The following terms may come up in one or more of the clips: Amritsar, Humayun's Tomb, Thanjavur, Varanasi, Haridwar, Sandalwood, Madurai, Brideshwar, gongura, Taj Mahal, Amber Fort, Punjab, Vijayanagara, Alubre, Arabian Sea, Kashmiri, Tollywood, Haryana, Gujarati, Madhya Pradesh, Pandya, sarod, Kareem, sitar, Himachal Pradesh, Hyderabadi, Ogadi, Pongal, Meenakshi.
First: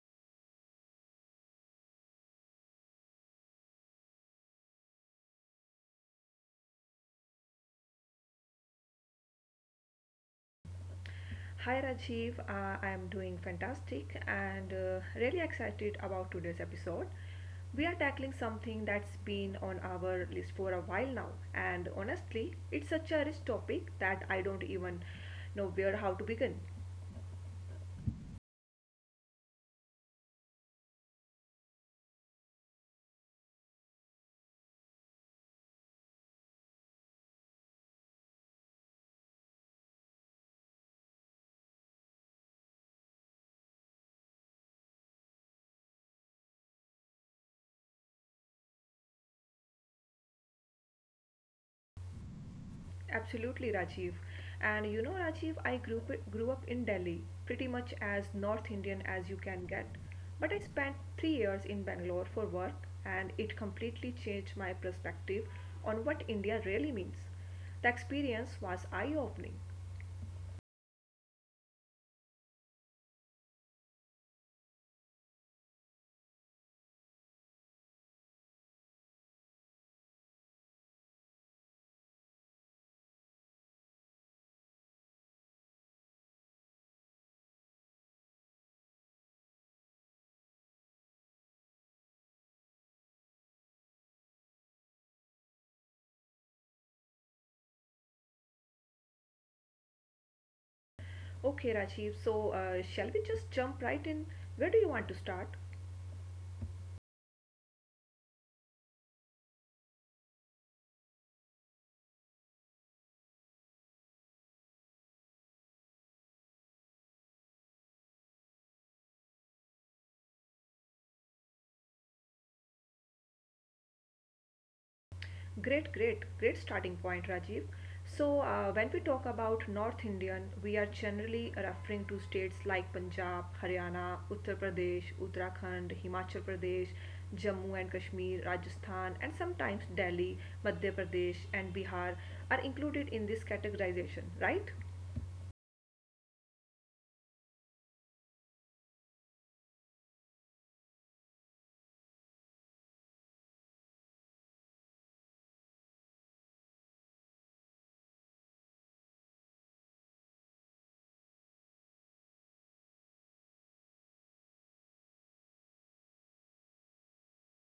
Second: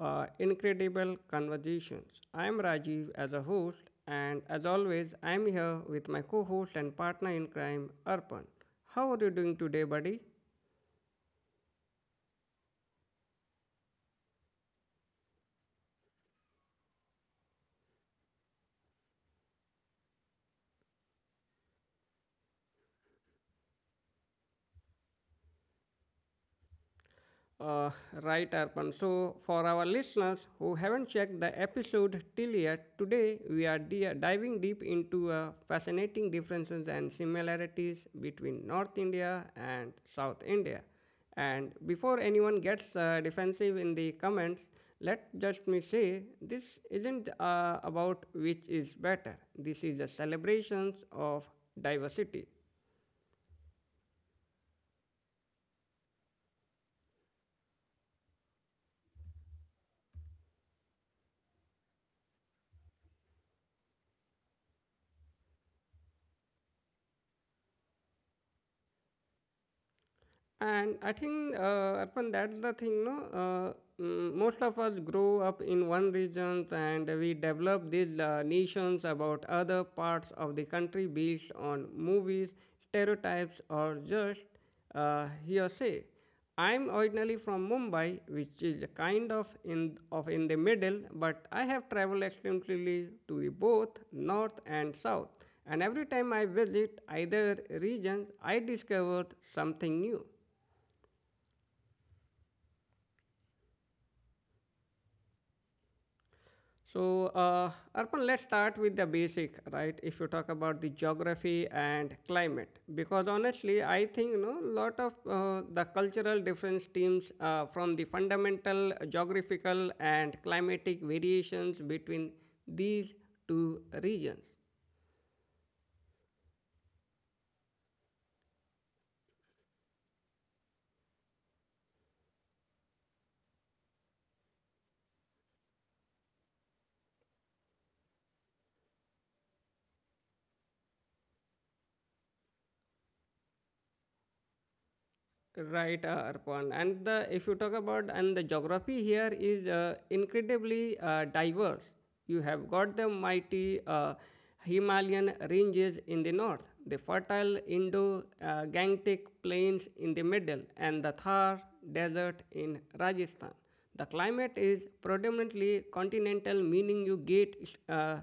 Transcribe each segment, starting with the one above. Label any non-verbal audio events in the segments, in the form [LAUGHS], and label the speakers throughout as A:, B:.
A: Incredible Conversations. I'm Rajiv as a host, and as always, I'm here with my co host and partner in crime, Arpan. How are you doing today, buddy?
B: Hi Rajiv, I am doing fantastic and really excited about today's episode. We are tackling something that's been on our list for a while now, and honestly, it's such a rich topic that I don't even know where how to begin.
A: Uh, right, Arpan. So, for our listeners who haven't checked the episode till yet, today we are diving deep into fascinating differences and similarities between North India and South India. And before anyone gets defensive in the comments, let just me say this isn't about which is better. This is a celebrations of diversity.
B: Absolutely, Rajiv. And you know, Rajiv, grew up in Delhi, pretty much as North Indian as you can get. But I spent 3 years in Bangalore for work, and it completely changed my perspective on what India really means. The experience was eye opening.
A: And I think, Arpan, that's the thing, no? Most of us grow up in one region and we develop these nations about other parts of the country based on movies, stereotypes, or just hearsay. I'm originally from Mumbai, which is a kind of in the middle, but I have traveled extensively to the both north and south. And every time I visit either region, I discovered something new.
B: Okay, Rajiv, so shall we just jump right in? Where do you want to start?
A: So, Arpan, let's start with the basic, right? If you talk about the geography and climate, because honestly, I think you know lot of the cultural difference stems from the fundamental geographical and climatic variations between these two regions.
B: Great, great, great starting point, Rajiv. So, when we talk about North Indian, we are generally referring to states like Punjab, Haryana, Uttar Pradesh, Uttarakhand, Himachal Pradesh, Jammu and Kashmir, Rajasthan, and sometimes Delhi, Madhya Pradesh, and Bihar are included in this categorization, right?
A: Right, Arpan. And the if you talk about and the geography here is incredibly diverse. You have got the mighty Himalayan ranges in the north, the fertile Indo-Gangetic plains in the middle, and the Thar desert in Rajasthan. The climate is predominantly continental, meaning you uh,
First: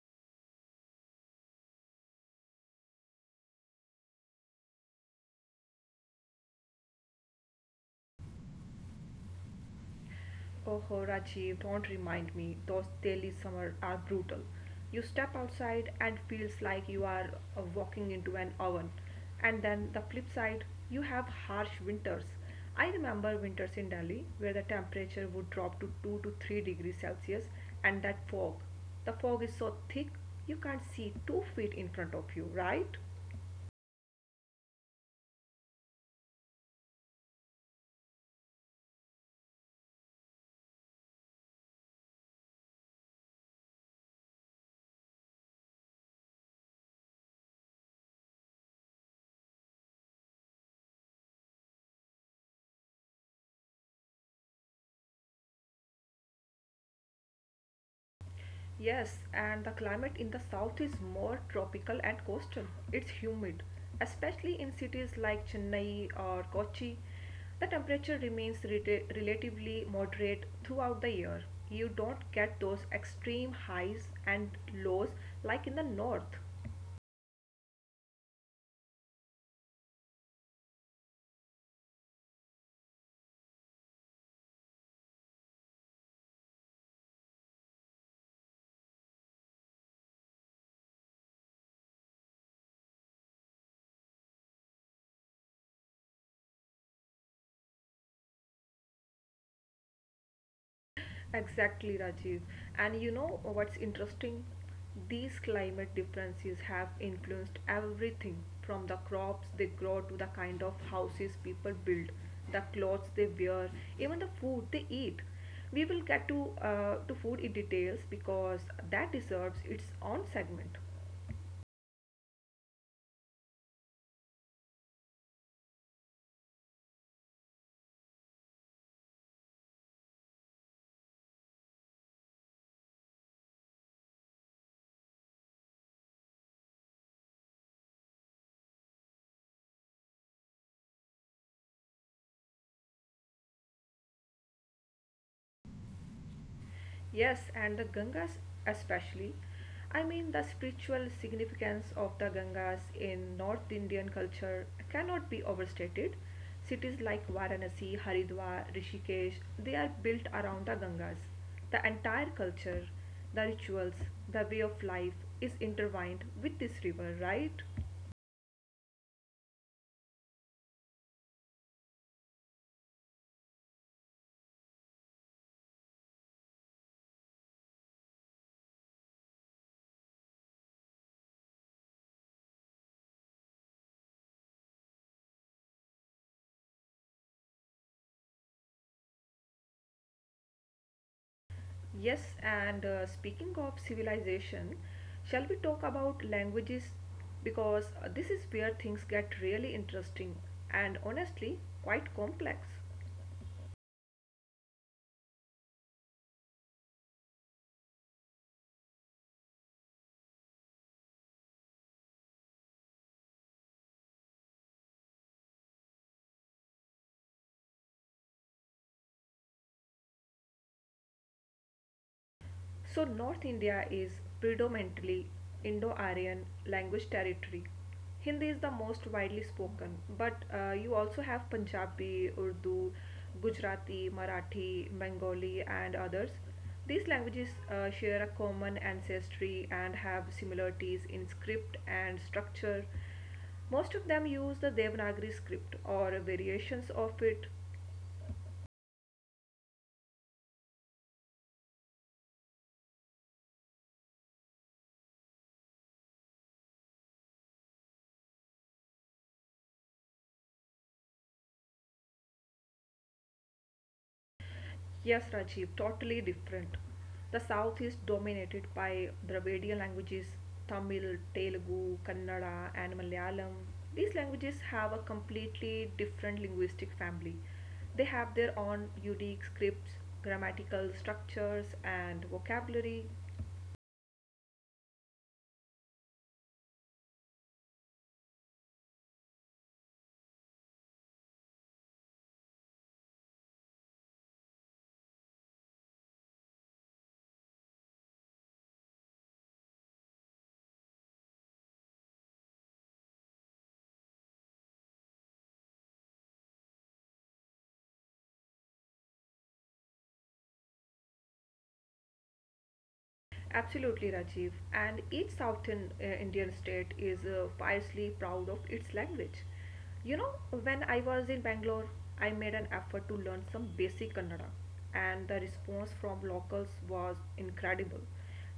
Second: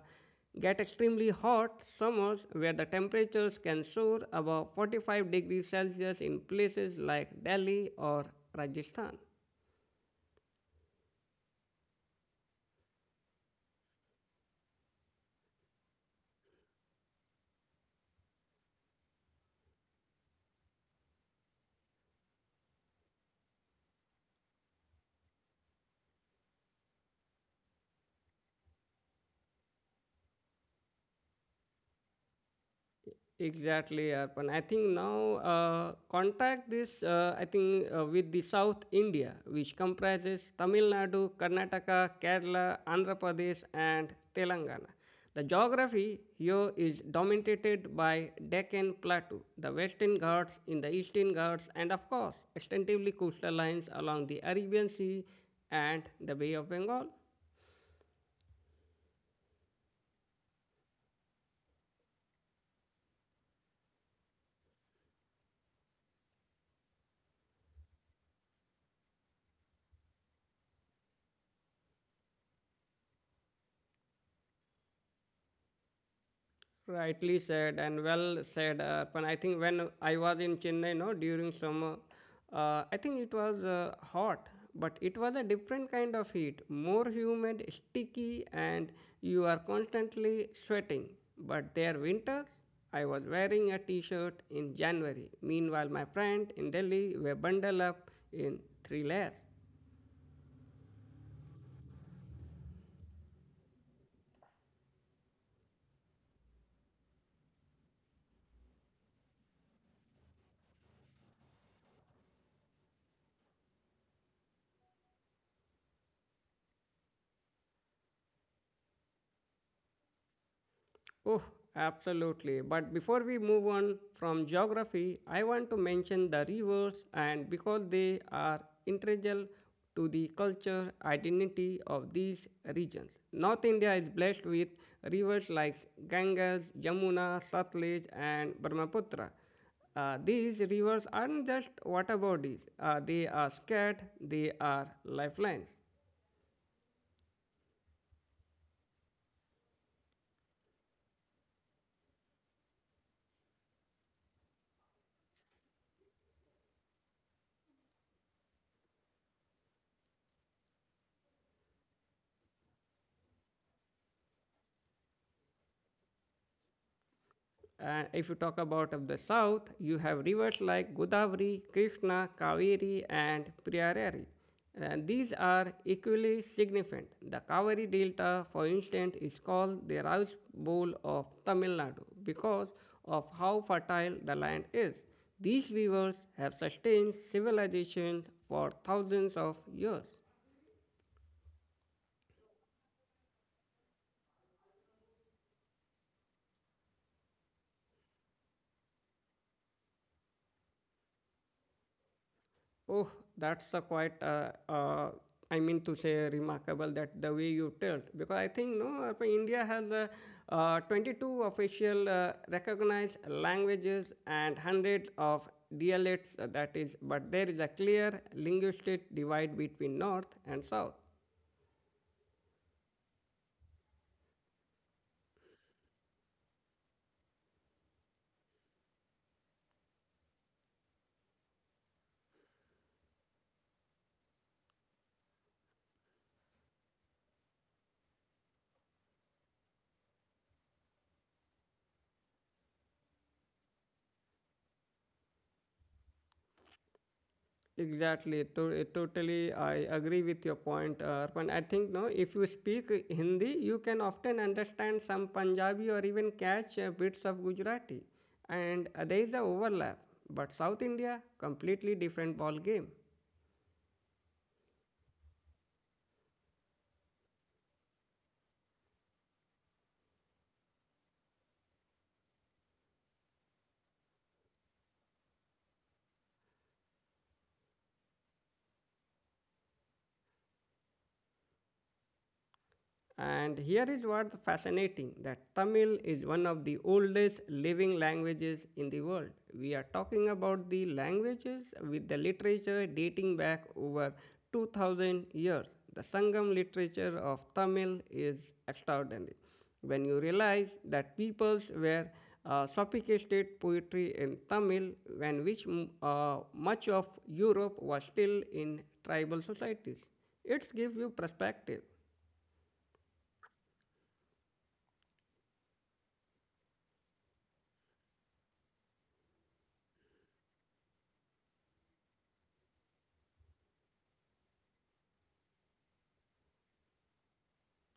A: get extremely hot summers where the temperatures can soar above 45 degrees Celsius in places like Delhi or Rajasthan.
B: Oh, Rajiv, don't remind me. Those Delhi summers are brutal. You step outside and feels like you are walking into an oven. And then the flip side, you have harsh winters. I remember winters in Delhi where the temperature would drop to 2 to 3 degrees Celsius and that fog. The fog is so thick you can't see 2 feet in front of you, right?
A: Exactly, Arpan. I think now contact this, I think, with the South India, which comprises Tamil Nadu, Karnataka, Kerala, Andhra Pradesh, and Telangana. The geography here is dominated by Deccan Plateau, the Western Ghats in the Eastern Ghats, and of course, extensively coastal lines along the Arabian Sea and the Bay of Bengal.
B: Yes, and the climate in the south is more tropical and coastal. It's humid, especially in cities like Chennai or Kochi. The temperature remains relatively moderate throughout the year. You don't get those extreme highs and lows like in the north.
A: Rightly said and well said, Arpan. I think when I was in Chennai, no, during summer, I think it was hot, but it was a different kind of heat, more humid, sticky, and you are constantly sweating. But there, winter, I was wearing a t-shirt in January. Meanwhile, my friend in Delhi were bundled up in three layers.
B: Exactly, Rajiv. And you know what's interesting? These climate differences have influenced everything from the crops they grow to the kind of houses people build, the clothes they wear, even the food they eat. We will get to food in details because that deserves its own segment.
A: Oh, absolutely. But before we move on from geography, I want to mention the rivers, and because they are integral to the culture identity of these regions. North India is blessed with rivers like Ganges, Yamuna, Satluj, and Brahmaputra. These rivers aren't just water bodies, they are scared, they are lifelines.
B: Yes, and the Gangas especially. I mean, the spiritual significance of the Gangas in North Indian culture cannot be overstated. Cities like Varanasi, Haridwar, Rishikesh, they are built around the Gangas. The entire culture, the rituals, the way of life is intertwined with this river, right?
A: And if you talk about of the south, you have rivers like Godavari, Krishna, Kaveri, and Priyarari. And these are equally significant. The Kaveri Delta, for instance, is called the rice bowl of Tamil Nadu because of how fertile the land is. These rivers have sustained civilizations for thousands of years.
B: Yes, and speaking of civilization, shall we talk about languages? Because this is where things get really interesting and honestly quite complex.
A: Oh, that's the quite. I mean to say remarkable that the way you told because I think no, India has 22 official recognized languages and hundreds of dialects. That is, but there is a clear linguistic divide between North and South.
B: So, North India is predominantly Indo Aryan language territory. Hindi is the most widely spoken, but you also have Punjabi, Urdu, Gujarati, Marathi, Bengali, and others. These languages share a common ancestry and have similarities in script and structure. Most of them use the Devanagari script or variations of it.
A: Exactly. Totally, I agree with your point, Arpan. I think no, if you speak Hindi, you can often understand some Punjabi or even catch bits of Gujarati, and there is a overlap. But South India, completely different ball game.
B: Yes, Rajiv, totally different. The south is dominated by Dravidian languages Tamil, Telugu, Kannada, and Malayalam. These languages have a completely different linguistic family. They have their own unique scripts, grammatical structures, and vocabulary.
A: And here is what's fascinating that Tamil is one of the oldest living languages in the world. We are talking about the languages with the literature dating back over 2000 years. The Sangam literature of Tamil is extraordinary. When you realize that peoples were sophisticated poetry in Tamil, when which much of Europe was still in tribal societies, it gives you perspective.
B: Absolutely, Rajiv. And each southern Indian state is fiercely proud of its language. You know, when I was in Bangalore, I made an effort to learn some basic Kannada, and the response from locals was incredible.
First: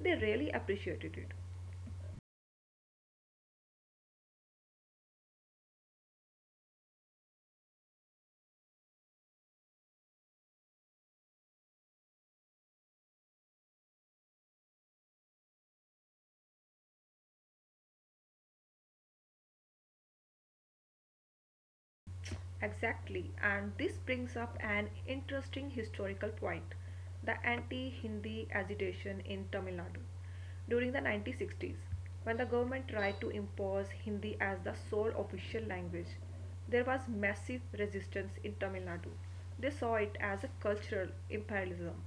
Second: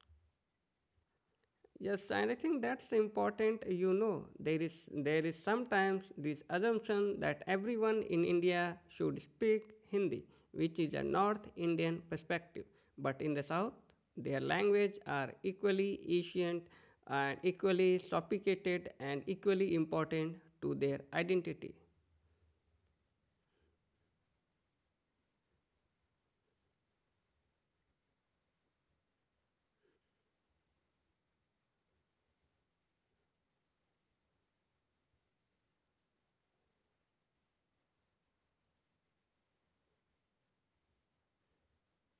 B: They really appreciated it.
A: Yes, and I think that's important. You know, there is sometimes this assumption that everyone in India should speak Hindi, which is a North Indian perspective. But in the South, their language are equally ancient and equally sophisticated and equally important to their identity.
B: Exactly, and this brings up an interesting historical point, the anti Hindi agitation in Tamil Nadu. During the 1960s, when the government tried to impose Hindi as the sole official language, there was massive resistance in Tamil Nadu. They saw it as a cultural imperialism.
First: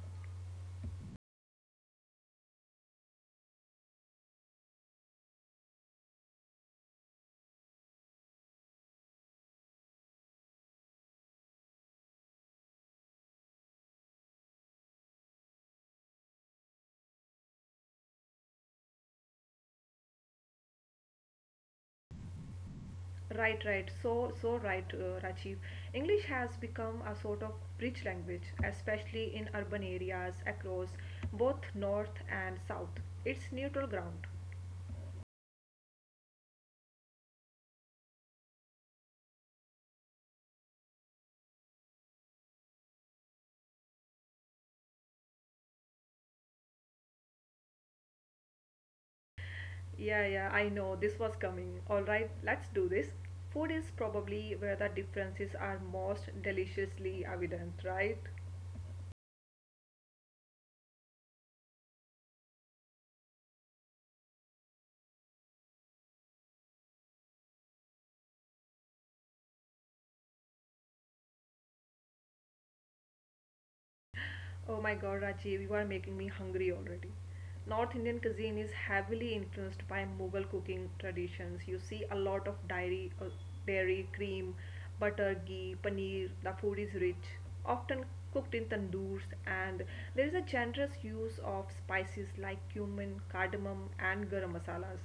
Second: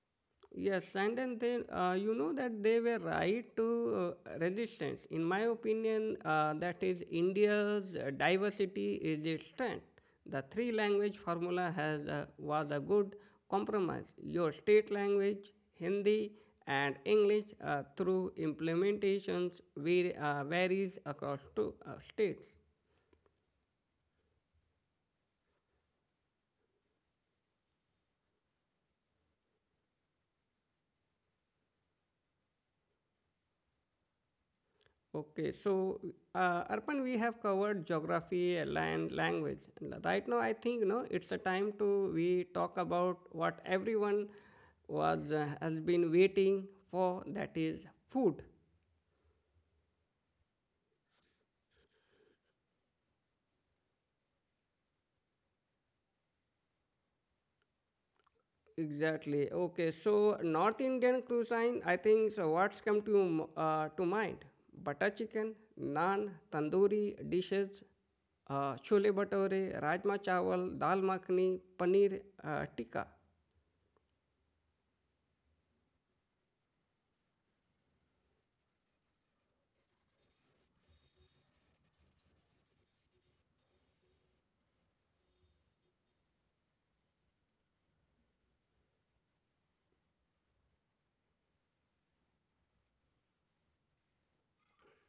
A: Yes, and then they, you know that they were right to resistance. In my opinion, that is India's diversity is its strength. The three language formula has was a good compromise. Your state language, Hindi and English, through implementations, varies across two states.
B: Right, right. So right, Rajiv. English has become a sort of bridge language, especially in urban areas across both north and south. It's neutral ground.
A: Okay, so Arpan, we have covered geography, land, language. Right now, I think you know it's the time to we talk about what everyone was has been waiting for. That is food.
B: Yeah, yeah, I know this was coming. All right, let's do this. Food is probably where the differences are most deliciously evident, right?
A: Exactly. Okay, so North Indian cuisine. I think so. What's come to to mind? Butter chicken, naan, tandoori dishes, chole bhature, rajma chawal, dal makhani, paneer tikka.
B: Oh my god, Rajiv, you are making me hungry already. North Indian cuisine is heavily influenced by Mughal cooking traditions. You see a lot of dairy, cream, butter, ghee, paneer. The food is rich, often cooked in tandoors, and there is a generous use of spices like cumin, cardamom, and garam masalas.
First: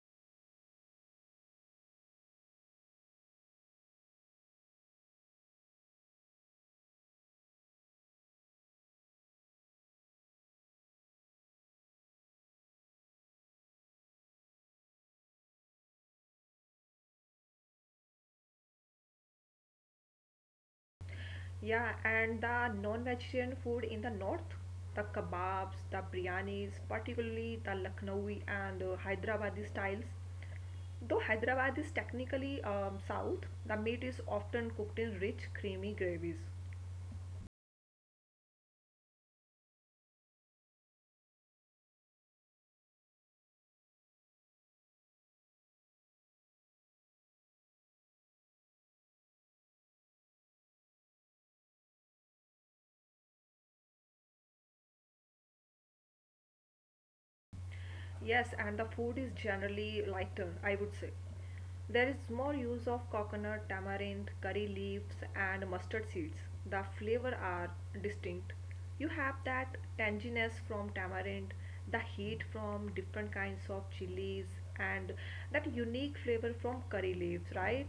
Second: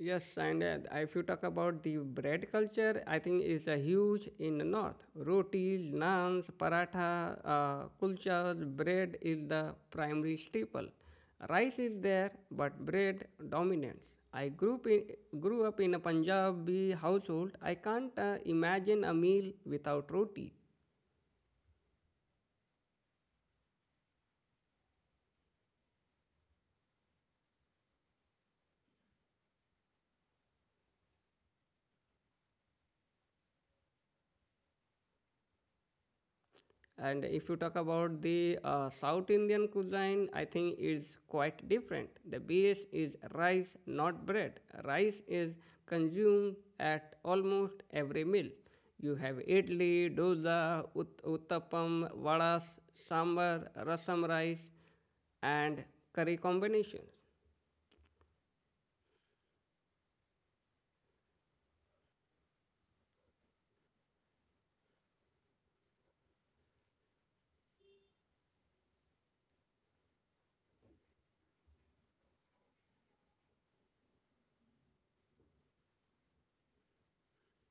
A: Yes, and if you talk about the bread culture, I think it's a huge in the north. Rotis, naans, paratha, kulchas, bread is the primary staple. Rice is there, but bread dominates. I grew up in a Punjabi household. I can't imagine a meal without roti.
B: Yeah, and the non-vegetarian food in the north, the kebabs, the biryanis, particularly the Lucknowi and Hyderabadi styles. Though Hyderabad is technically south, the meat is often cooked in rich, creamy gravies.
A: And if you talk about the South Indian cuisine, I think it's quite different. The base is rice, not bread. Rice is consumed at almost every meal. You have idli, dosa, uttapam, vadas, sambar, rasam rice, and curry combinations.
B: Yes, and the food is generally lighter, I would say. There is more use of coconut, tamarind, curry leaves, and mustard seeds. The flavor are distinct. You have that tanginess from tamarind, the heat from different kinds of chilies, and that unique flavor from curry leaves, right?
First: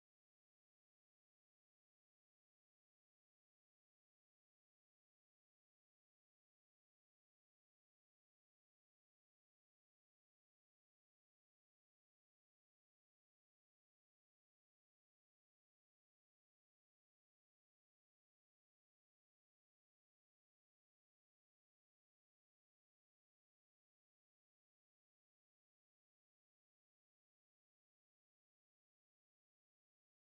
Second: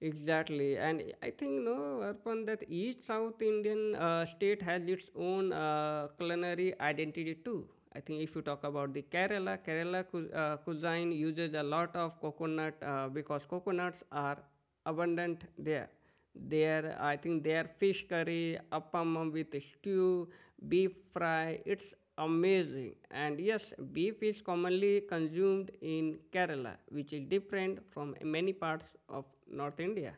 A: Exactly, and I think no, upon that each South Indian state has its own culinary identity too. I think if you talk about the Kerala, Kerala cuisine uses a lot of coconut because coconuts are abundant there. Their, I think their fish curry, appam with stew, beef fry, it's amazing. And yes, beef is commonly consumed in Kerala, which is different from many parts of North India.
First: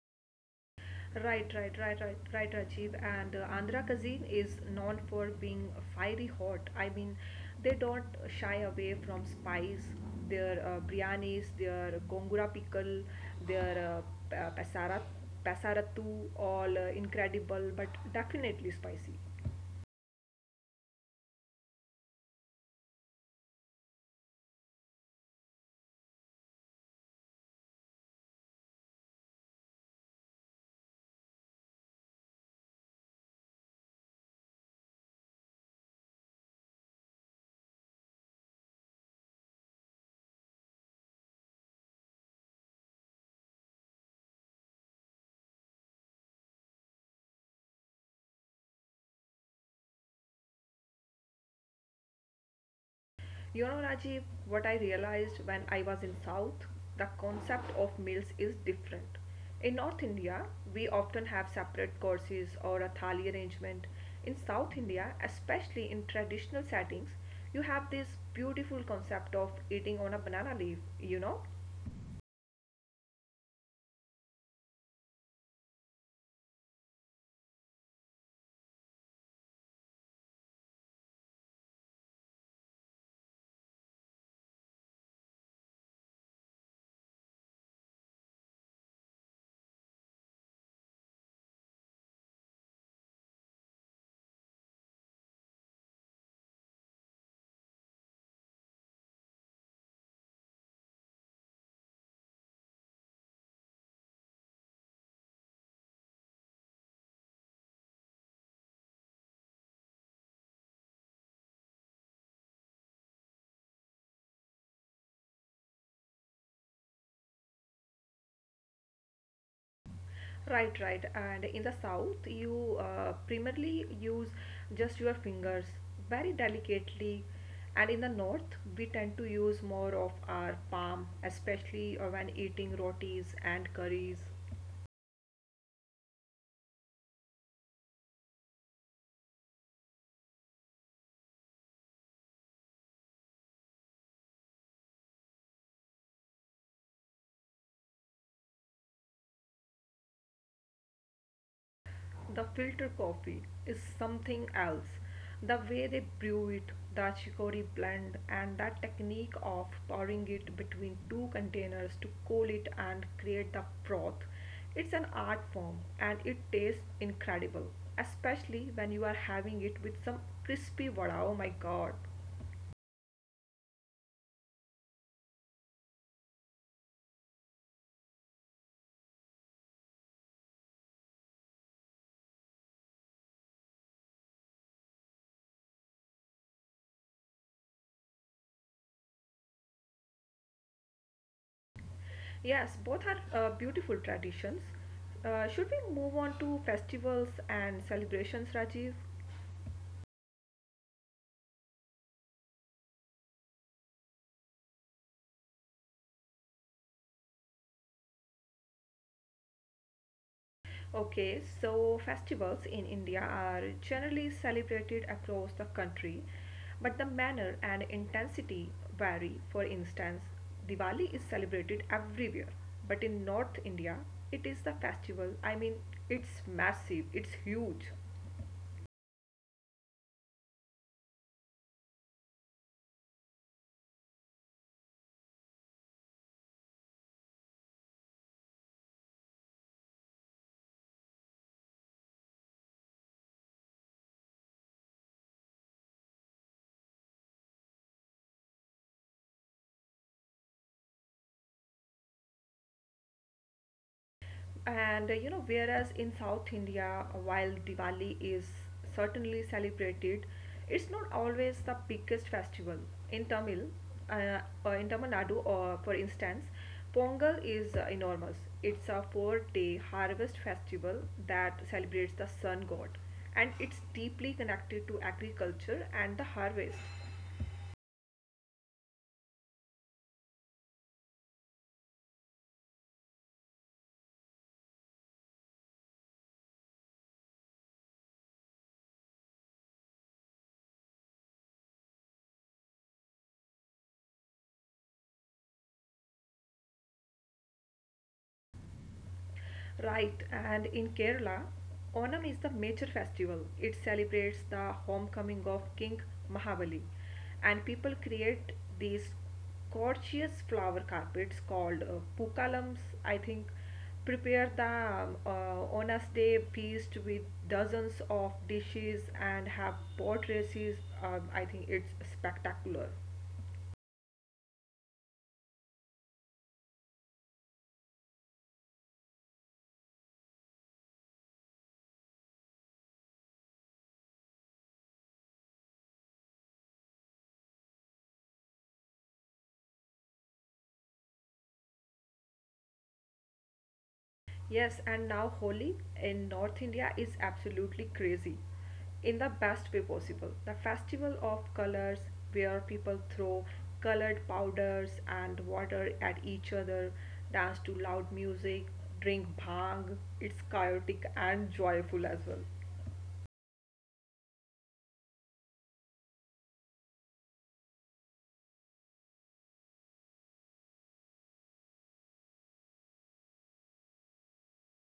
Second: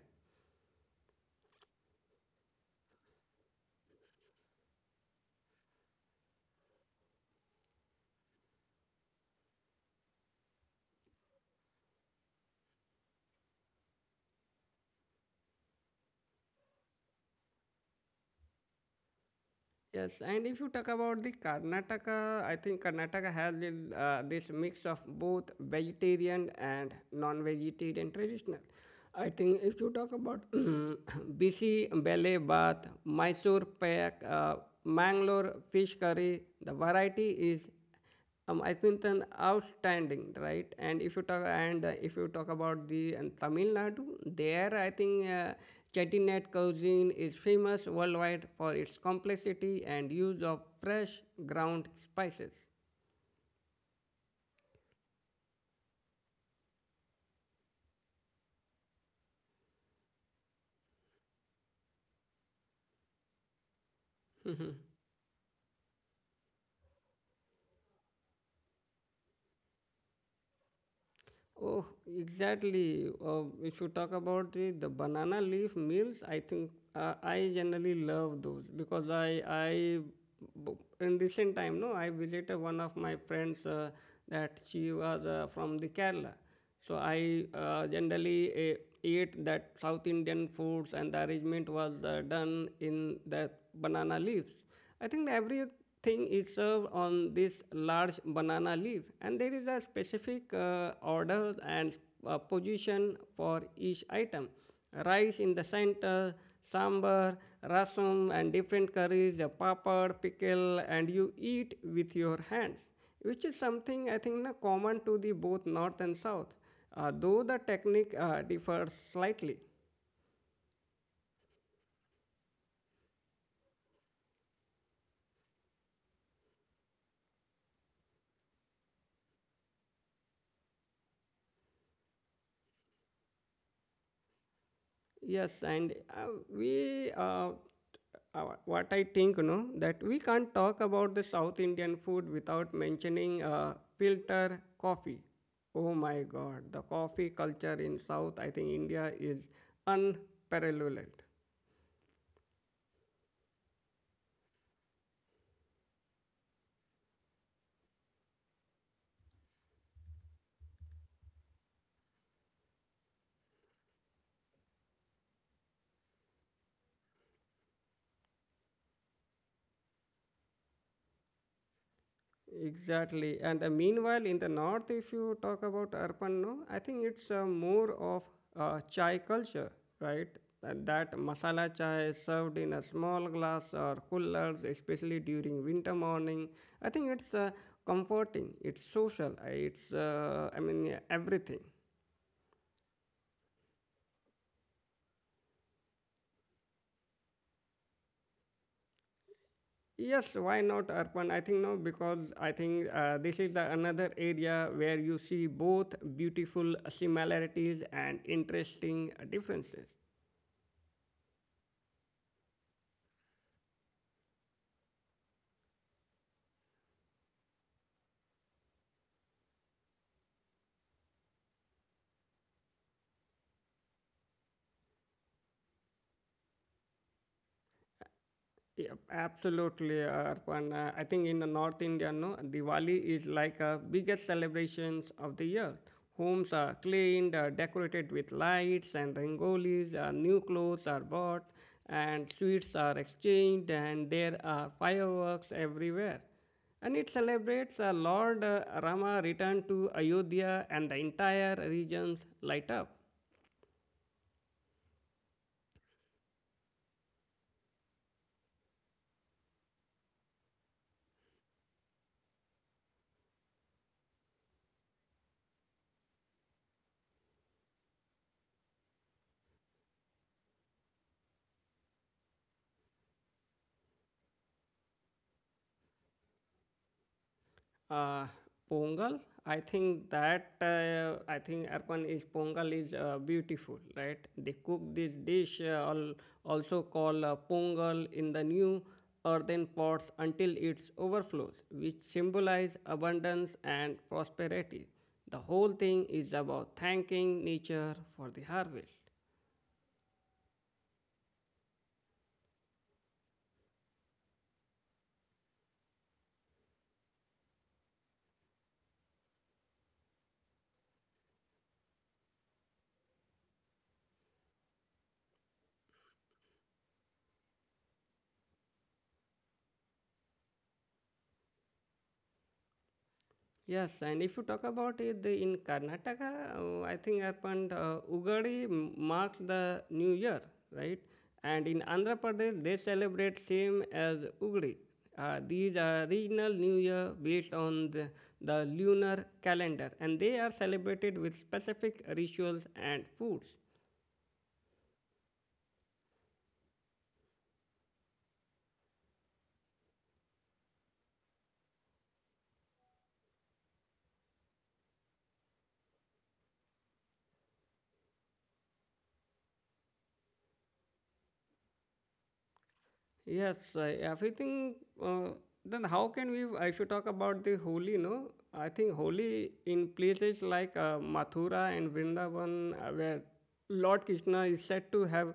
B: Right, right, right, right, right, Rajiv. And Andhra cuisine is known for being fiery hot. I mean, they don't shy away from spice. Their biryanis, their gongura pickle, their uh, pasara, pasarattu, all incredible, but definitely spicy.
A: Yes, and if you talk about the Karnataka, I think Karnataka has the, this mix of both vegetarian and non-vegetarian traditional. I think if you talk about [CLEARS THROAT] Bisi Bele Bath, Mysore Pak, Mangalore fish curry, the variety is I think it's an outstanding, right? And if you talk about the and Tamil Nadu, there I think Chettinad cuisine is famous worldwide for its complexity and use of fresh ground spices.
B: You know, Rajiv, what I realized when I was in South, the concept of meals is different. In North India, we often have separate courses or a thali arrangement. In South
A: [LAUGHS]
B: India, especially in traditional settings, you have this beautiful concept of eating on a banana leaf, you know.
A: Oh, exactly. If you talk about the banana leaf meals, I think I generally love those because b- in recent time no I visited one of my friends that she was from the Kerala so I generally ate that South Indian foods, and the arrangement was done in the banana leaves. I think everything is served on this large banana leaf, and there is a specific order and position for each item. Rice in the center, sambar, rasam, and different curries, a papad, pickle, and you eat with your hands which is something I think na, common to the both north and south, though the technique differs slightly.
B: Right, right. And in the south, you primarily use just your fingers very delicately. And in the north, we tend to use more of our palm, especially when eating rotis and curries.
A: Yes, and we, uh, what I think, you know, that we can't talk about the South Indian food without mentioning filter coffee. Oh my God, the coffee culture in South, I think India is unparalleled.
B: The filter coffee is something else. The way they brew it, the chicory blend, and that technique of pouring it between two containers to cool it and create the froth. It's an art form and it tastes incredible, especially when you are having it with some crispy vada. Oh my god.
A: Exactly. And meanwhile, in the north, if you talk about urban, no, I think it's more of chai culture, right? And that masala chai is served in a small glass or coolers, especially during winter morning. I think it's comforting. It's social. It's I mean yeah, everything.
B: Yes, both are beautiful traditions. Should we move on to festivals and celebrations, Rajiv?
A: Yes, why not urban? I think no, because I think this is the another area where you see both beautiful similarities and interesting differences.
B: Okay, so festivals in India are generally celebrated across the country, but the manner and intensity vary. For instance, Diwali is celebrated everywhere, but in North India, it is the festival. I mean, it's massive, it's huge.
A: Yep, absolutely, Arpan. I think in the North India, no, Diwali is like a biggest celebrations of the year. Homes are cleaned, decorated with lights and rangolis, new clothes are bought, and sweets are exchanged, and there are fireworks everywhere. And it celebrates Lord Rama return to Ayodhya and the entire regions light up.
B: And you know, whereas in South India, while Diwali is certainly celebrated, it's not always the biggest festival. In Tamil, uh, in Tamil Nadu, for instance, Pongal is enormous. It's a four-day harvest festival that celebrates the sun god, and it's deeply connected to agriculture and the harvest.
A: Uh, Pongal, I think that I think Arpan is Pongal is beautiful, right? They cook this dish also called Pongal in the new earthen pots until it overflows, which symbolize abundance and prosperity. The whole thing is about thanking nature for the harvest.
B: Right, and in Kerala, Onam is the major festival. It celebrates the homecoming of King Mahabali, and people create these gorgeous flower carpets called pukalams. I think prepare the Onas Day feast with dozens of dishes and have boat races. I think it's spectacular.
A: Yes, and if you talk about it the, in Karnataka, I think happened Ugadi marks the new year, right? And in Andhra Pradesh, they celebrate same as Ugadi. These are regional new year based on the lunar calendar, and they are celebrated with specific rituals and foods.
B: Yes, and now Holi in North India is absolutely crazy in the best way possible. The festival of colors, where people throw colored powders and water at each other, dance to loud music, drink bhang. It's chaotic and joyful as well.
A: Yes, I, everything. Uh, then how can we? I should talk about the Holi, no? I think Holi in places like Mathura and Vrindavan, where Lord Krishna is said to have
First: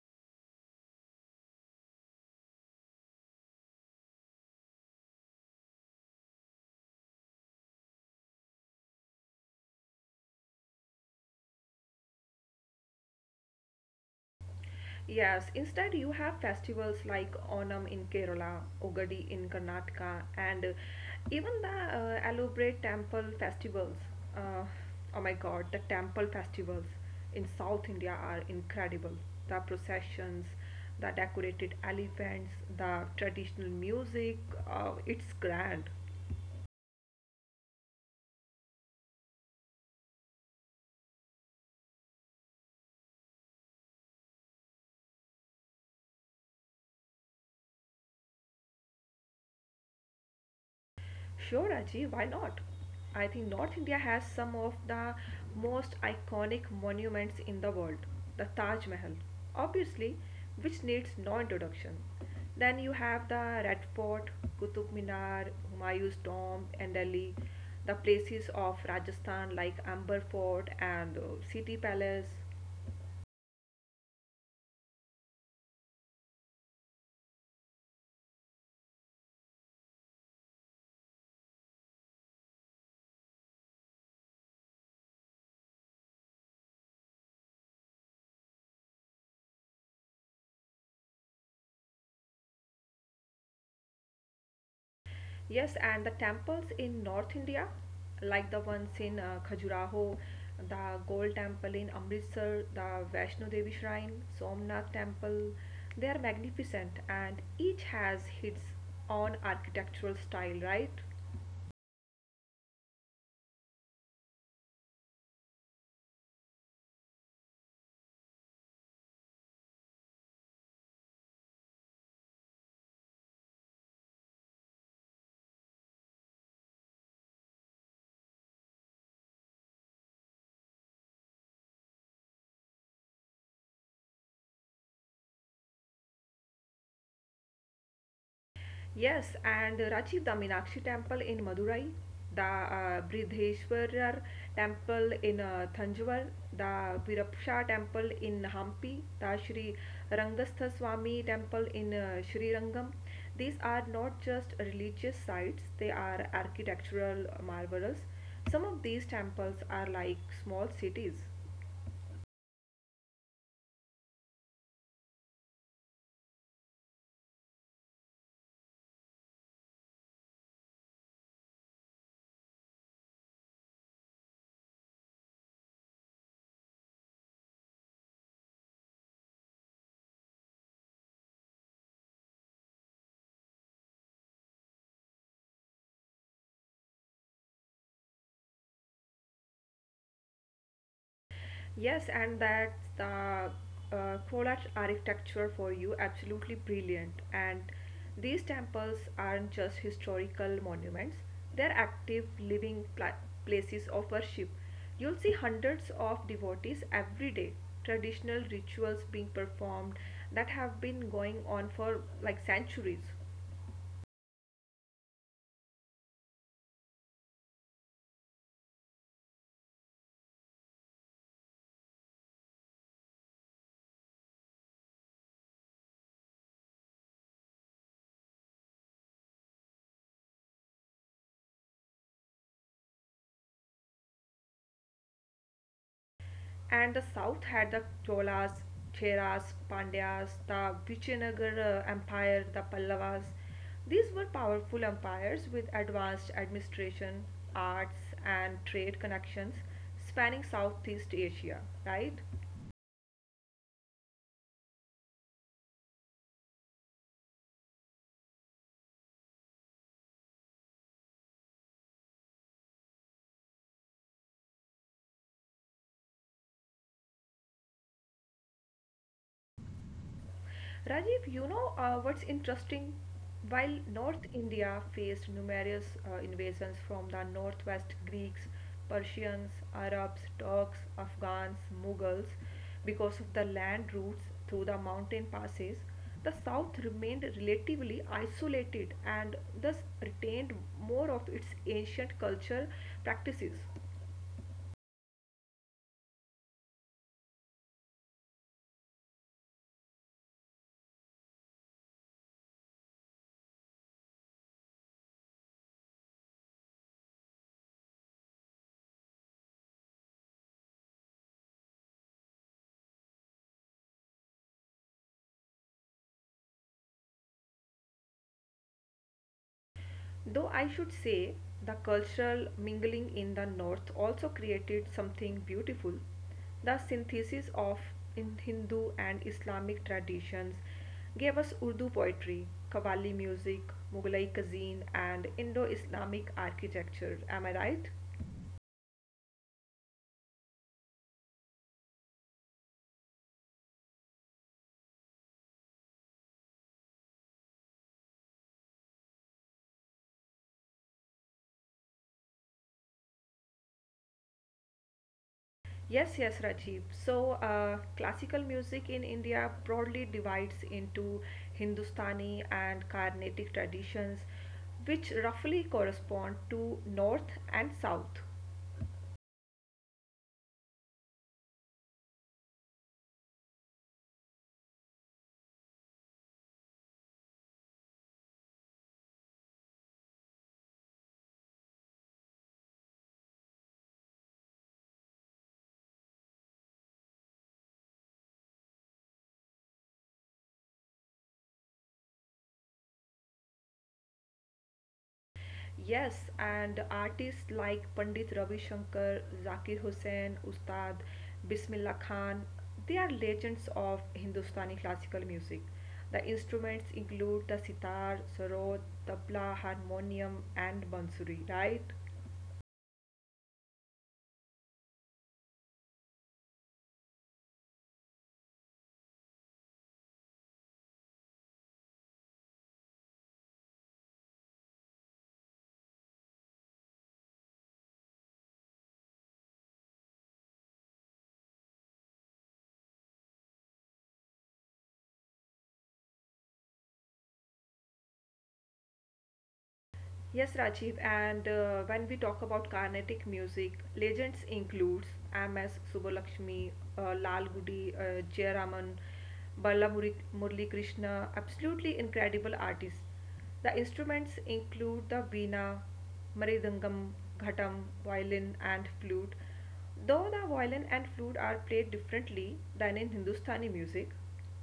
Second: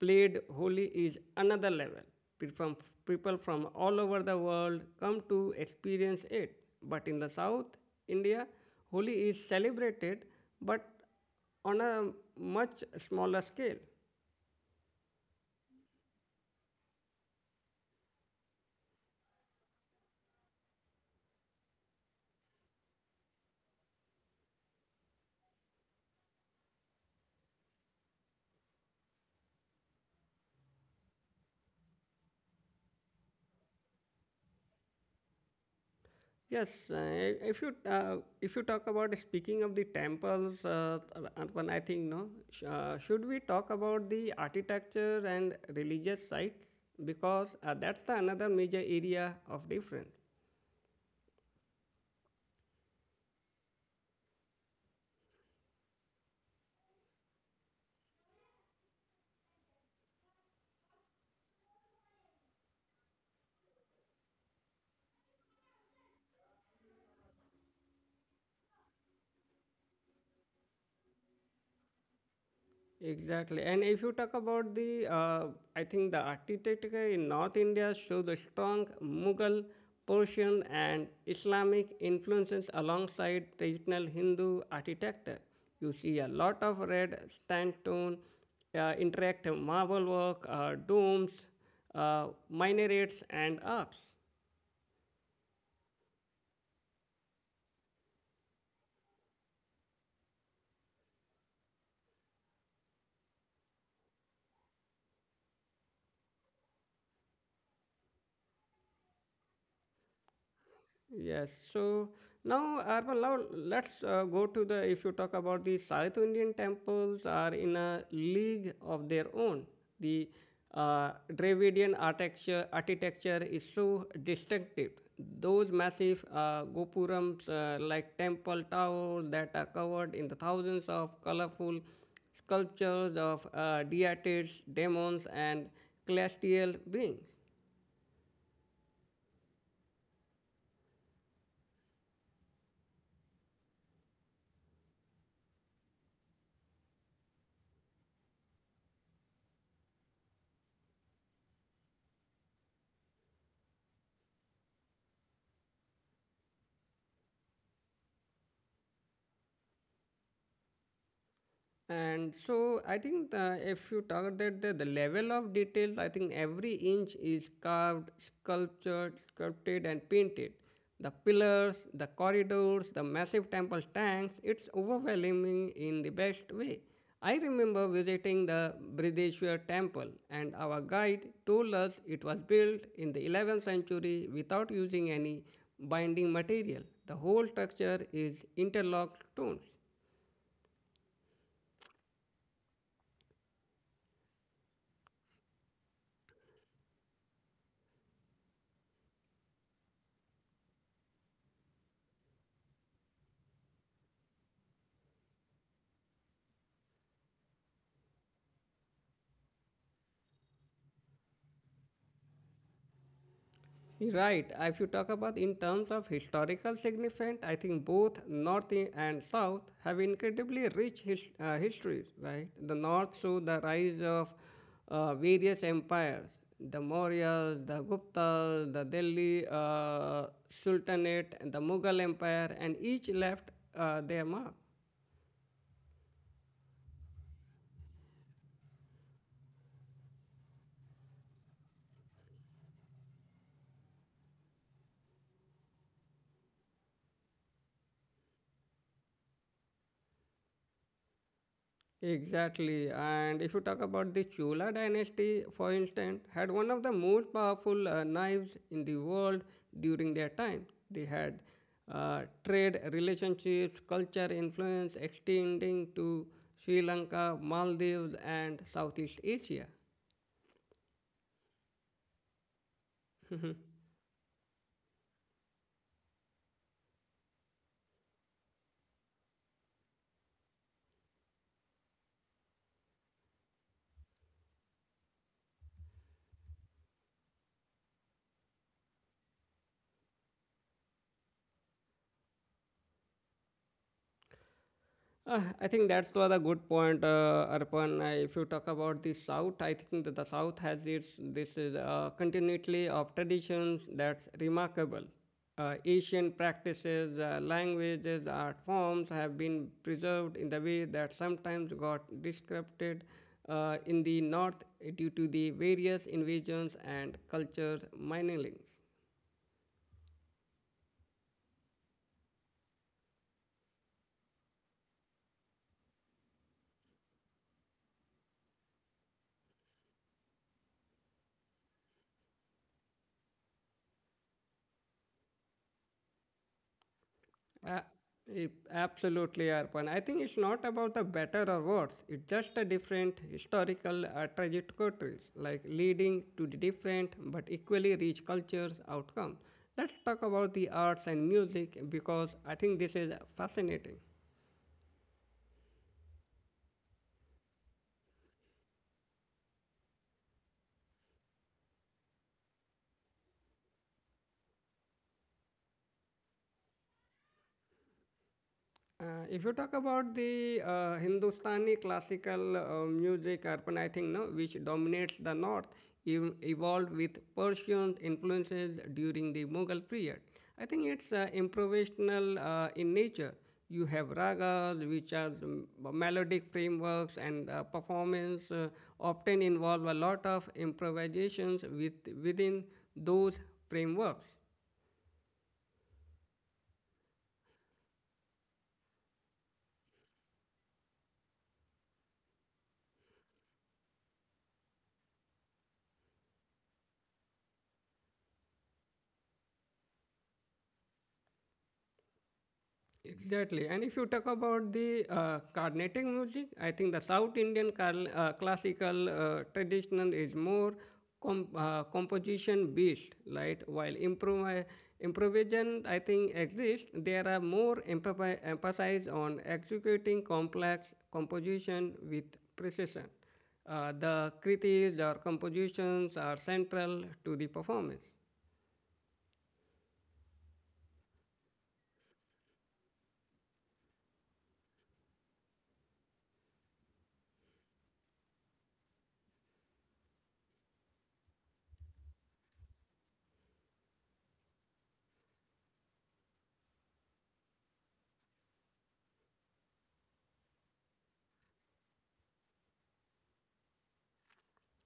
A: played Holi, is another level. People from, People from all over the world come to experience it. But in the South India, Holi is celebrated, but on a much smaller scale.
B: Yes, instead you have festivals like Onam in Kerala, Ogadi in Karnataka, and even the Alubre temple festivals. Uh, oh my God, the temple festivals in South India are incredible. The processions, the decorated elephants, the traditional music, it's grand.
A: Yes, if you talk about speaking of the temples, Arpan, I think no. Should we talk about the architecture and religious sites because that's the another major area of difference.
B: Sure, Aji, why not? I think North India has some of the most iconic monuments in the world. The Taj Mahal, obviously, which needs no introduction. Then you have the Red Fort, Qutub Minar, Humayun's Tomb, and Delhi. The places of Rajasthan like Amber Fort and City Palace.
A: Exactly. And if you talk about I think the architecture in North India shows the strong Mughal, Persian, and Islamic influences alongside traditional Hindu architecture. You see a lot of red sandstone, interactive marble work, domes, minarets, and arcs.
B: Yes, and the temples in North India, like the ones in Khajuraho, the Gold Temple in Amritsar, the Vaishno Devi Shrine, Somnath Temple, they are magnificent and each has its own architectural style, right?
A: Yes. So now, Arman, now let's go to the, if you talk about the South Indian temples are in a league of their own. The Dravidian architecture is so distinctive. Those massive gopurams, like temple towers that are covered in the thousands of colorful sculptures of deities, demons, and celestial beings.
B: Yes, and Rajiv, the Meenakshi temple in Madurai, the Bridheshwarar temple in Thanjavur, the Virapsha temple in Hampi, the Sri Rangastha Swami temple in Sri Rangam. These are not just religious sites, they are architectural marvels. Some of these temples are like small cities.
A: And so I think if you talk about the level of detail, I think every inch is carved, sculptured, sculpted, and painted. The pillars, the corridors, the massive temple tanks, it's overwhelming in the best way. I remember visiting the Brideshwar temple, and our guide told us it was built in the 11th century without using any binding material. The whole structure is interlocked stones.
B: Yes, and that's the collage architecture for you, absolutely brilliant. And these temples aren't just historical monuments, they're active, living places of worship. You'll see hundreds of devotees every day, traditional rituals being performed that have been going on for like centuries.
A: Right. If you talk about in terms of historical significance, I think both North and South have incredibly rich histories. Right. The North saw the rise of various empires, the Mauryas, the Guptas, the Delhi Sultanate, and the Mughal Empire, and each left their mark.
B: And the south had the Cholas, Cheras, Pandyas, the Vijayanagara Empire, the Pallavas. These were powerful empires with advanced administration, arts, and trade connections spanning Southeast Asia, right?
A: Exactly. And if you talk about the Chola dynasty, for instance, had one of the most powerful knives in the world during their time. They had trade relationships, culture influence extending to Sri Lanka, Maldives, and Southeast Asia.
B: Rajiv, you know what's interesting? While
A: [LAUGHS]
B: North India faced numerous invasions from the northwest Greeks, Persians, Arabs, Turks, Afghans, Mughals, because of the land routes through the mountain passes, the south remained relatively isolated and thus retained more of its ancient culture practices.
A: I think that was a good point, Arpan. If you talk about the South, I think that the South has its this is continuity of traditions that's remarkable. Asian practices, languages, art forms have been preserved in the way that sometimes got disrupted in the North due to the various invasions and cultures miningling.
B: Though I should say the cultural mingling in the north also created something beautiful, the synthesis of in Hindu and Islamic traditions gave us Urdu poetry, Qawwali music, Mughlai cuisine, and Indo Islamic architecture. Am I right?
A: A- Absolutely, Arpan. I think it's not about the better or worse. It's just a different historical trajectories, like leading to the different but equally rich cultures outcome. Let's talk about the arts and music because I think this is fascinating.
B: Yes, yes, Rajiv. So, classical music in India broadly divides into Hindustani and Carnatic traditions, which roughly correspond to North and South.
A: If you talk about the Hindustani classical music, urban, I think, no, which dominates the North, evolved with Persian influences during the Mughal period. I think it's improvisational in nature. You have ragas, which are the melodic frameworks, and performance often involve a lot of improvisations within those frameworks.
B: Yes, and artists like Pandit Ravi Shankar, Zakir Hussain, Ustad, Bismillah Khan, they are legends of Hindustani classical music. The instruments include the sitar, sarod, tabla, harmonium, and bansuri, right?
A: Exactly. And if you talk about the Carnatic music, I think the South Indian classical traditional is more composition based, right? While improvisation, I think, exists, there are more emphasis emphasized on executing complex composition with precision. The critiques or compositions are central to the performance.
B: Yes, Rajiv, and when we talk about Carnatic music, legends includes M.S. Subbulakshmi, Lal Gudi, Jayaraman, Murali Krishna, absolutely incredible artists. The instruments include the veena, maridangam, ghatam, violin, and flute. Though the violin and flute are played differently than in Hindustani music.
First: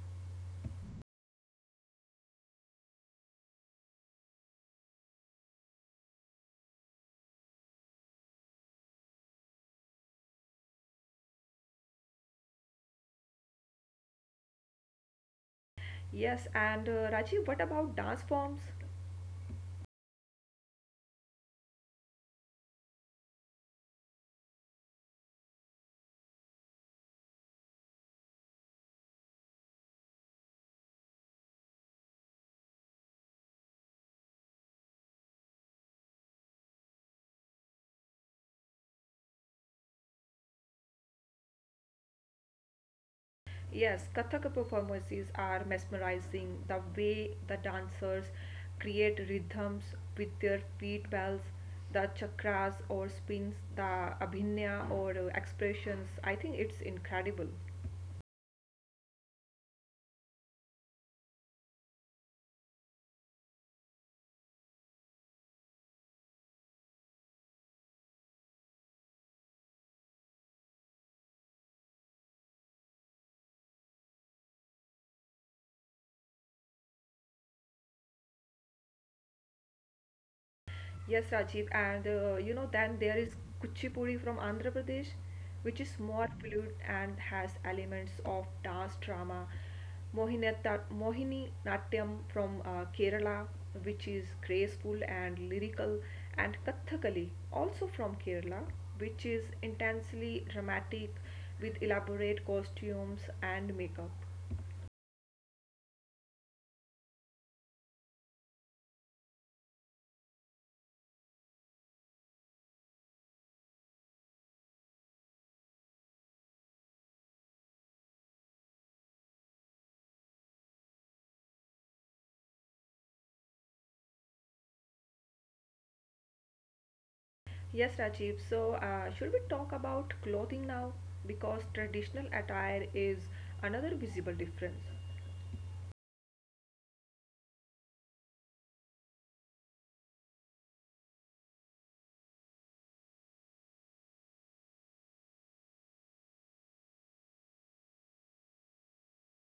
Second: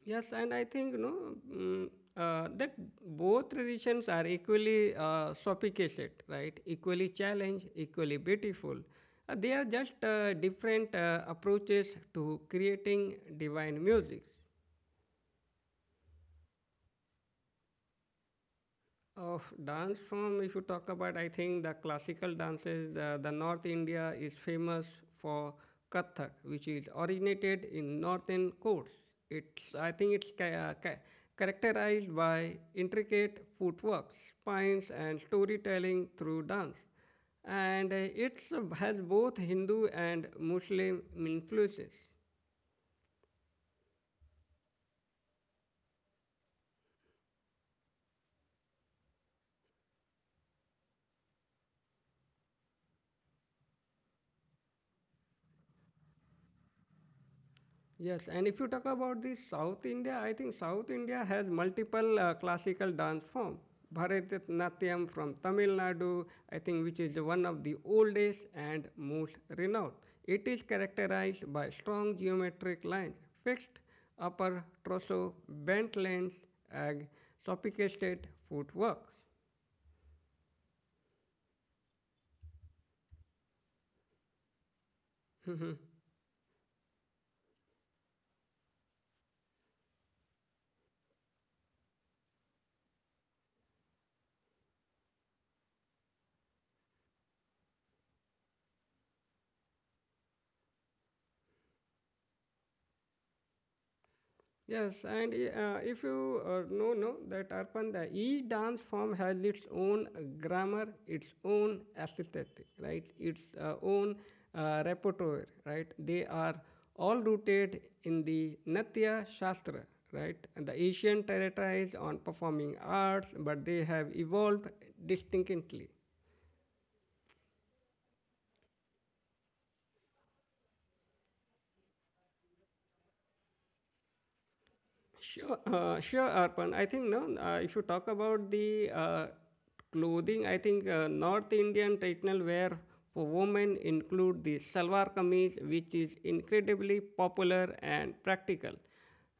A: Yes, and I think no mm, that both traditions are equally sophisticated, right? Equally challenged, equally beautiful. They are just different approaches to creating divine music.
B: Yes, and Rajiv, what about dance forms?
A: Of dance form, if you talk about, I think the classical dances, the North India is famous for Kathak, which is originated in northern courts. I think it's characterized by intricate footwork, spines, and storytelling through dance. And it has both Hindu and Muslim influences.
B: Yes, Kathak performances are mesmerizing. The way the dancers create rhythms with their feet bells, the chakras or spins, the abhinaya or expressions, I think it's incredible.
A: Yes, and if you talk about the South India, I think South India has multiple classical dance form. Bharatanatyam from Tamil Nadu, I think, which is one of the oldest and most renowned. It is characterized by strong geometric lines, fixed upper torso, bent lengths, and sophisticated footwork.
B: Yes, Rajiv, and then there is Kuchipudi from Andhra Pradesh, which
A: [LAUGHS]
B: is more fluid and has elements of dance drama. Mohini Natyam from Kerala, which is graceful and lyrical, and Kathakali, also from Kerala, which is intensely dramatic with elaborate costumes and makeup.
A: Yes, and if you know that Arpan, the each dance form has its own grammar, its own aesthetic, right? Its own repertoire, right? They are all rooted in the Natya Shastra, right? And the Asian territories on performing arts, but they have evolved distinctly.
B: Yes, Rajiv. So, should we talk about clothing now? Because traditional attire is another visible difference.
A: Sure, Arpan. I think no. If you talk about the clothing, I think North Indian traditional wear for women include the salwar kameez, which is incredibly popular and practical.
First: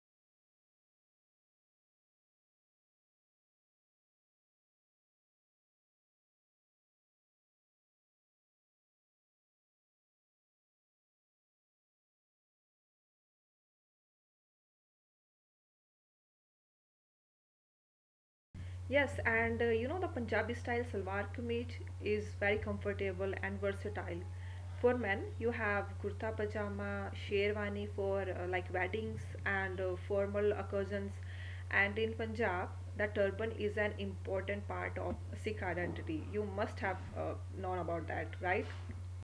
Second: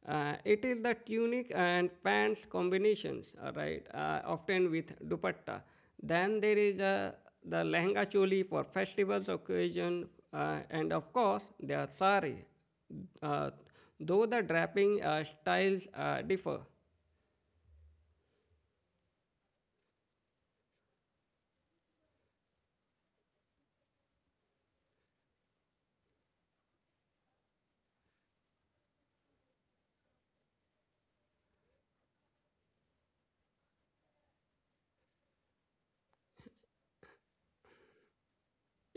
A: It is the tunic and pants combinations, all right, often with dupatta. Then there is the lehenga choli for festivals, occasion, and of course, the sari uh, though the draping styles differ.
B: Yes, and you know the Punjabi style salwar kameez is very comfortable and versatile. For men, you have kurta pajama, sherwani for like weddings and formal occasions. And in Punjab, the turban is an important part of Sikh identity. You must have known about that, right?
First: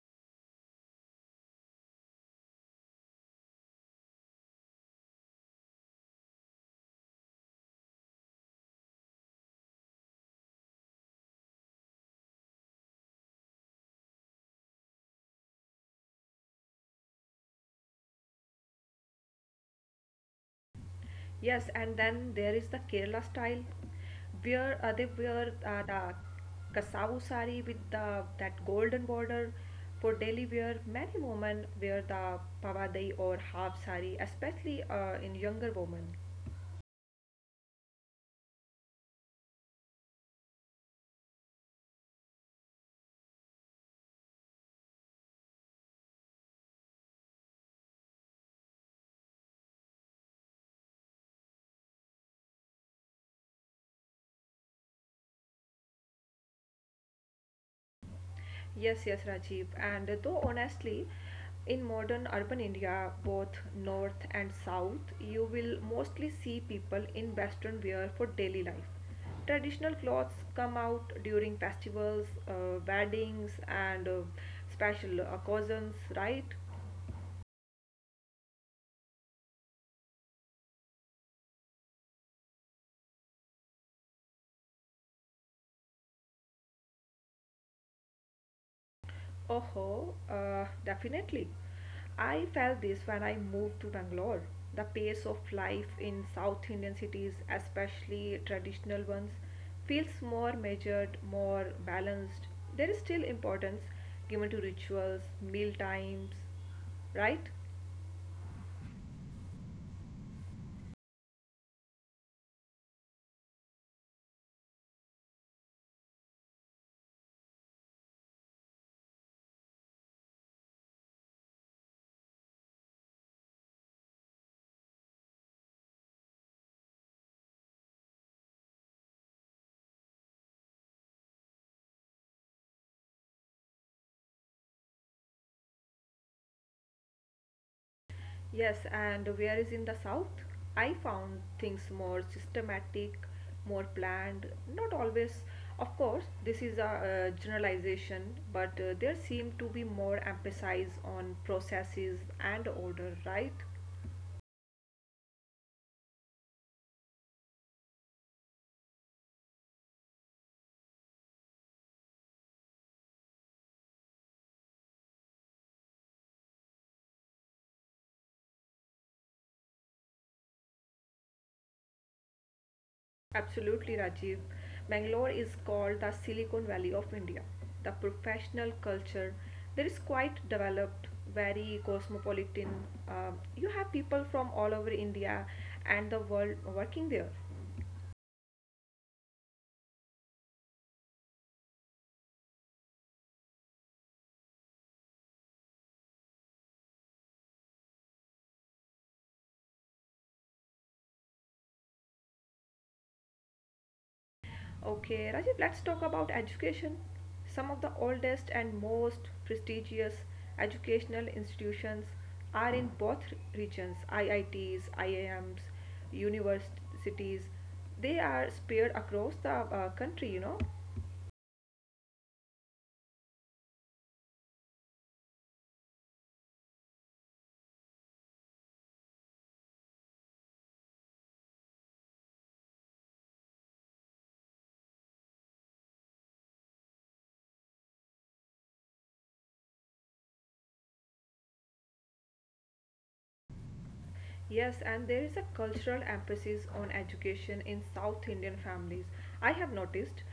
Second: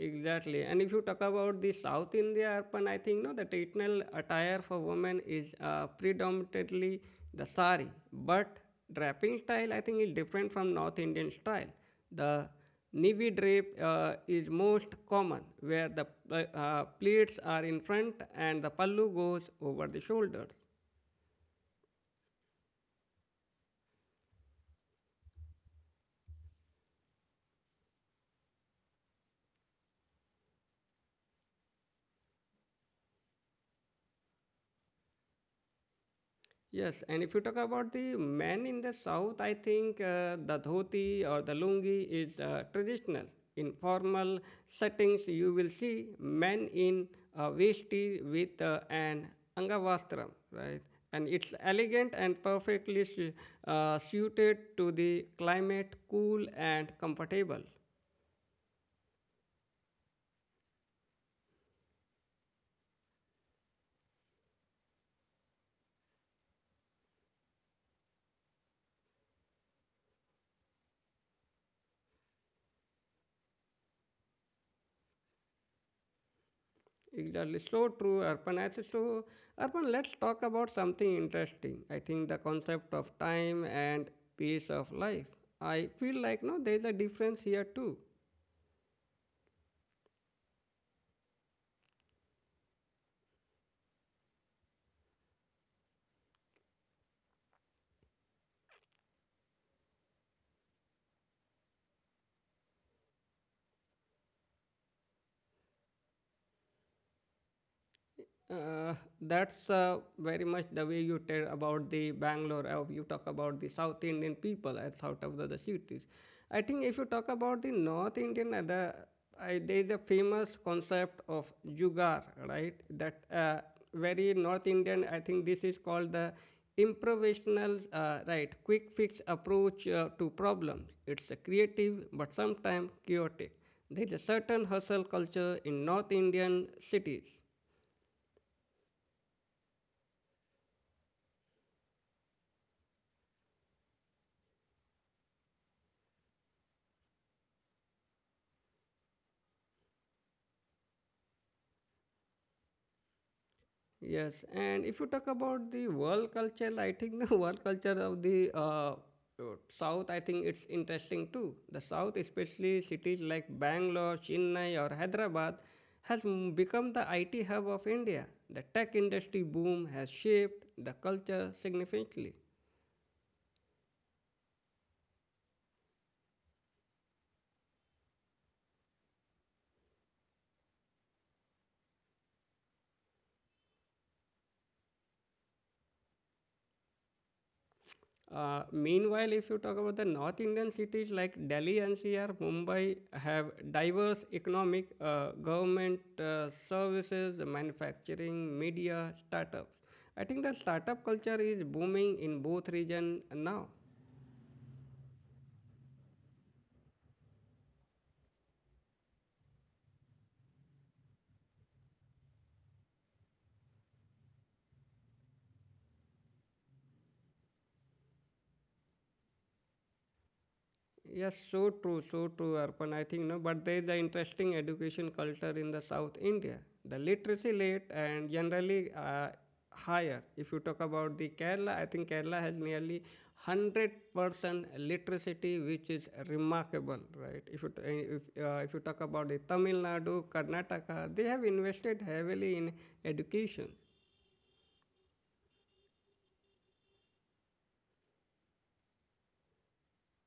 A: Exactly, and if you talk about the south india urban I think no the traditional attire for women is predominantly the sari but draping style I think is different from north indian style the navy drape is most common where the uh, pleats are in front and the pallu goes over the shoulders.
B: Yes, and then there is the Kerala style, where they wear the kasavu sari with the that golden border. For daily wear, many women wear the pavadai or half sari, especially in younger women.
A: Yes, and if you talk about the men in the south, I think the dhoti or the lungi is traditional. In formal settings, you will see men in vesti with an angavastram, right? And it's elegant and perfectly suited to the climate, cool and comfortable.
B: Yes, yes, Rajiv. And though honestly, in modern urban India, both north and south, you will mostly see people in Western wear for daily life. Traditional clothes come out during festivals, weddings, and special occasions, right?
A: Exactly. So true, Arpan. I think so, Arpan, let's talk about something interesting. I think the concept of time and pace of life. I feel like no, there is a difference here too.
B: Oh, definitely. I felt this when I moved to Bangalore. The pace of life in South Indian cities, especially traditional ones, feels more measured, more balanced. There is still importance given to rituals, meal times, right?
A: Uh, that's very much the way you tell about the Bangalore, how you talk about the South Indian people as out of the cities. I think if you talk about the North Indian, there is a famous concept of jugar, right? That very North Indian, I think this is called the improvisational, right, quick fix approach to problems. It's a creative but sometimes chaotic. There is a certain hustle culture in North Indian cities.
B: Yes, and whereas in the south, I found things more systematic, more planned, not always. Of course, this is a generalization, but there seemed to be more emphasis on processes and order, right?
A: Yes, and if you talk about the world culture, I think the [LAUGHS] world culture of the uh, South, I think it's interesting too. The South, especially cities like Bangalore, Chennai, or Hyderabad, has become the IT hub of India. The tech industry boom has shaped the culture significantly.
B: Absolutely, Rajiv. Bangalore is called the Silicon Valley of India. The professional culture there is quite developed, very cosmopolitan. You have people from all over India and the world working there.
A: Meanwhile, if you talk about the North Indian cities like Delhi, NCR, Mumbai have diverse economic, government services, manufacturing, media, startups. I think the startup culture is booming in both regions now.
B: Okay, Rajiv, let's talk about education. Some of the oldest and most prestigious educational institutions are in both regions IITs, IIMs, universities. They are spread across the country, you know.
A: Yes, so true, Arpan. I think no, but there is an interesting education culture in the South India. The literacy rate and generally higher. If you talk about the Kerala, I think Kerala has nearly 100% literacy, which is remarkable, right? If you talk about the Tamil Nadu, Karnataka, they have invested heavily in education.
B: Yes, and there is a cultural emphasis on education in South Indian families. I have noticed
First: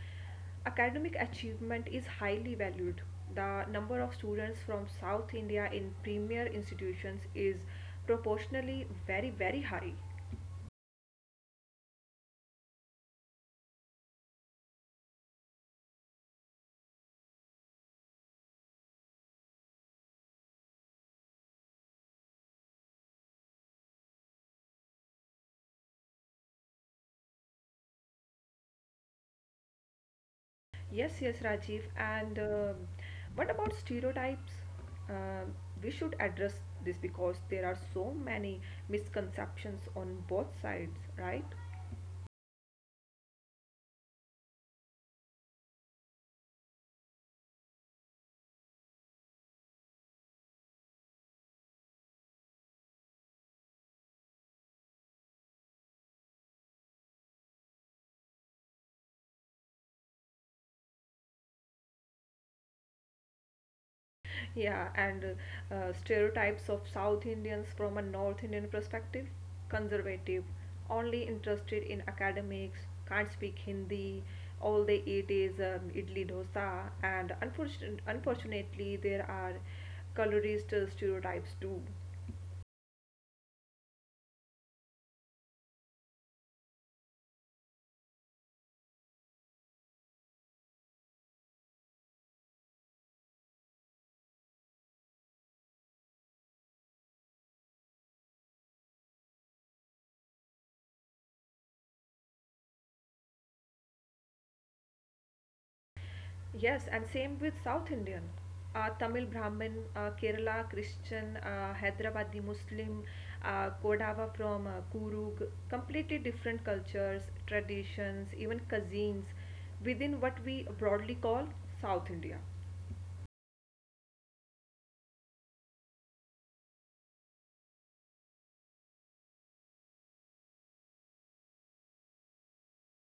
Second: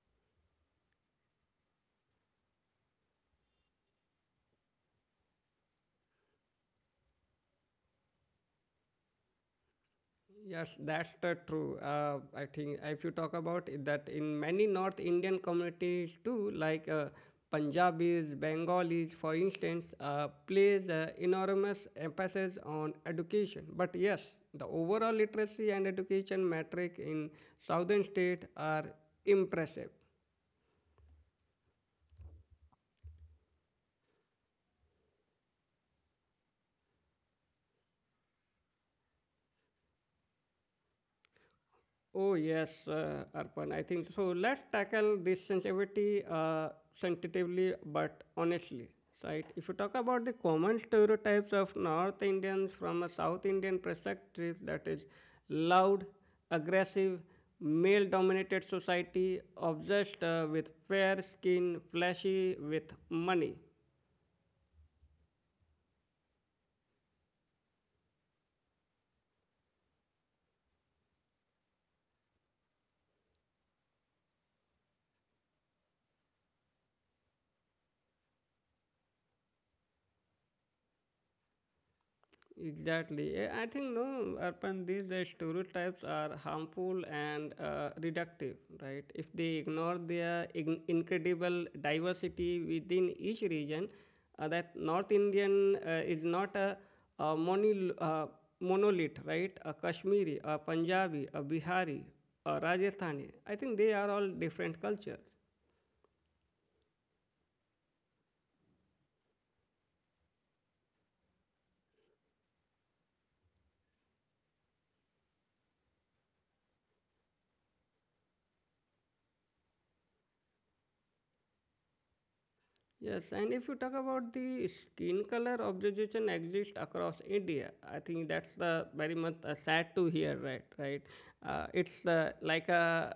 B: academic achievement is highly valued. The number of students from South India in premier institutions is proportionally very, very high.
A: Yes, that's the true. I think if you talk about it, that in many North Indian communities too, like Punjabis, Bengalis, for instance, plays enormous emphasis on education. But yes, the overall literacy and education metric in southern states are impressive.
B: Yes, yes, Rajiv. And what about stereotypes? Uh, we should address this because there are so many misconceptions on both sides, right?
A: Oh, yes, Arpan, I think so. Let's tackle this sensitivity sensitively but honestly. Right? If you talk about the common stereotypes of North Indians from a South Indian perspective, that is loud, aggressive, male dominated society, obsessed with fair skin, flashy with money.
B: Yeah, and stereotypes of South Indians from a North Indian perspective conservative, only interested in academics, can't speak Hindi, all they eat is idli dosa, and unfortunately, there are colorist stereotypes too.
A: Exactly. Eh, I think no, urban these the stereotypes are harmful and reductive, right? If they ignore their incredible diversity within each region, that North Indian is not a monolith, right? A Kashmiri, a Punjabi, a Bihari, a Rajasthani. I think they are all different cultures.
B: Yes, and same with South Indian. Tamil Brahmin, Kerala Christian, Hyderabadi Muslim, Kodava from Kurug, completely different cultures, traditions, even cuisines within what we broadly call South India.
A: Yes, and if you talk about the skin color observation exists across India, I think that's the very much sad to hear, right? Right? It's like a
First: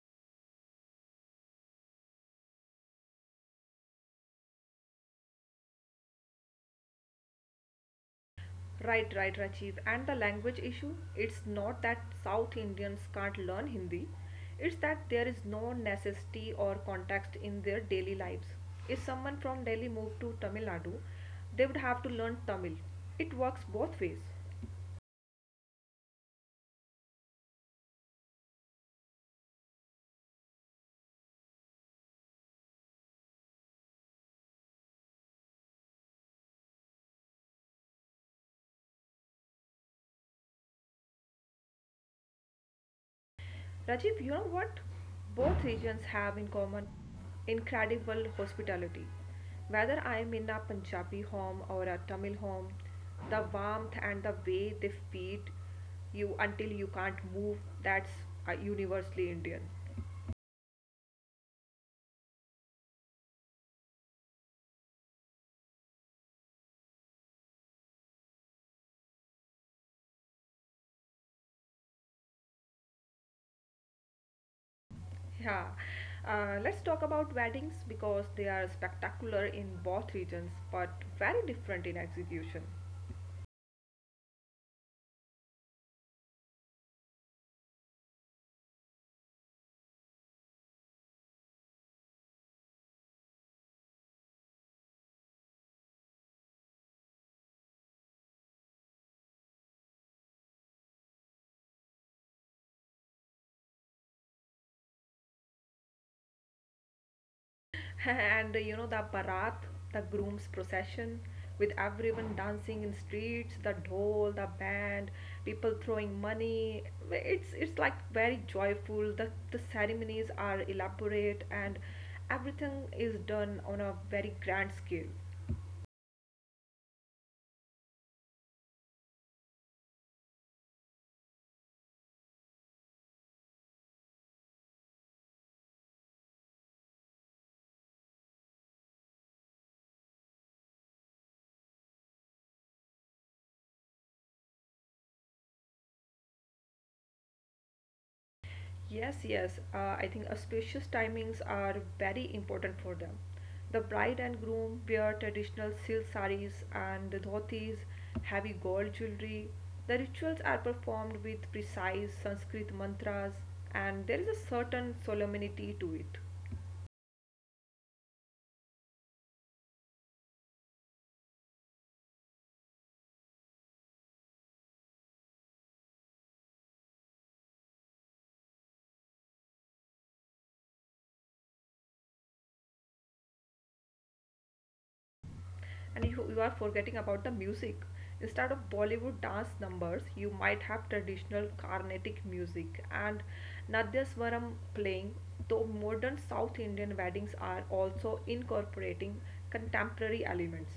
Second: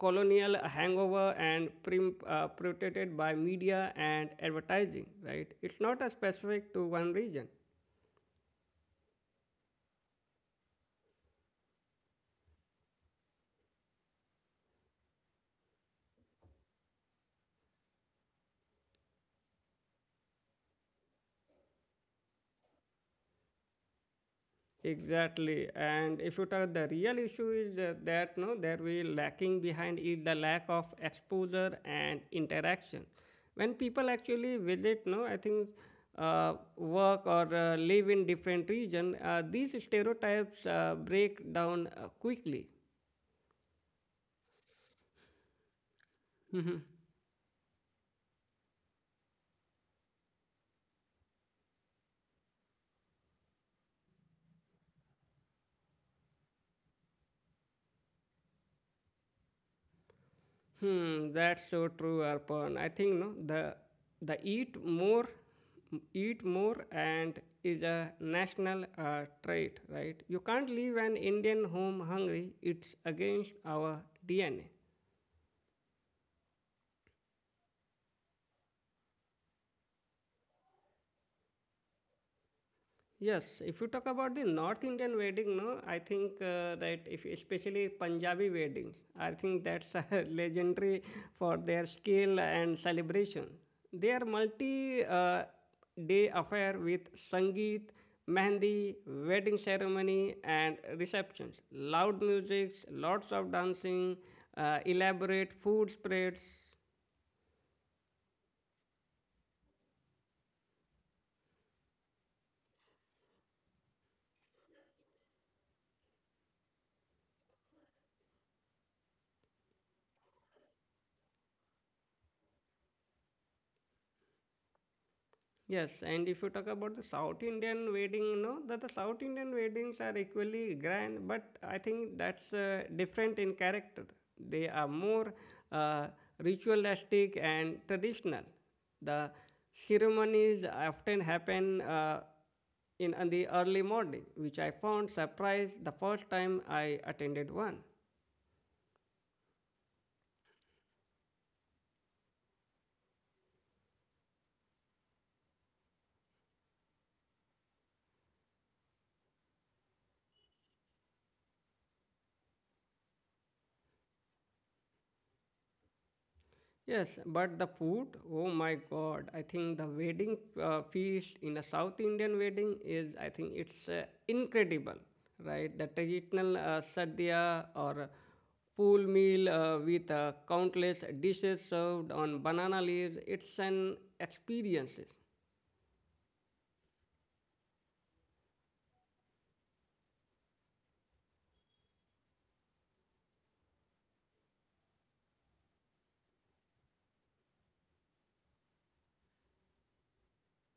A: colonial hangover and protected by media and advertising, right? It's not a specific to one region.
B: Right, right, Rajiv. And the language issue, it's not that South Indians can't learn Hindi, it's that there is no necessity or context in their daily lives. If someone from Delhi moved to Tamil Nadu, they would have to learn Tamil. It works both ways.
A: Exactly, and if you talk, the real issue is that no, that we lacking behind is the lack of exposure and interaction. When people actually visit, no, I think work or live in different region, these stereotypes break down quickly.
B: Rajiv, you know what? Both regions have in common
A: [LAUGHS]
B: incredible hospitality. Whether I am in a Punjabi home or a Tamil home, the warmth and the way they feed you until you can't move, that's universally Indian.
A: Hmm, that's so true, Arpan. I think no, the eat more, and is a national trait, right? You can't leave an Indian home hungry. It's against our DNA.
B: Yeah. Let's talk about weddings because they are spectacular in both regions but very different in execution.
A: Yes, if you talk about the North Indian wedding, no, I think that if especially Punjabi weddings, I think that's [LAUGHS] legendary for their skill and celebration. Their multi-day affair with sangeet, mehndi, wedding ceremony, and receptions, loud music, lots of dancing, elaborate food spreads.
B: [LAUGHS] And you know the barat, the groom's procession with everyone dancing in streets, the dhol, the band, people throwing money, it's like very joyful. The ceremonies are elaborate and everything is done on a very grand scale.
A: Yes, and if you talk about the South Indian wedding, no, that the South Indian weddings are equally grand, but I think that's different in character. They are more uh, ritualistic and traditional. The ceremonies often happen in the early morning, which I found surprised the first time I attended one.
B: Yes, yes. I think auspicious timings are very important for them. The bride and groom wear traditional silk saris and dhotis, heavy gold jewelry. The rituals are performed with precise Sanskrit mantras, and there is a certain solemnity to it.
A: Yes, but the food, oh my God, I think the wedding feast in a South Indian wedding is, I think it's incredible, right? The traditional sadhya or pool meal with countless dishes served on banana leaves, it's an experience.
B: And you are forgetting about the music. Instead of Bollywood dance numbers, you might have traditional Carnatic music and Nadyaswaram playing, though modern South Indian weddings are also incorporating contemporary elements.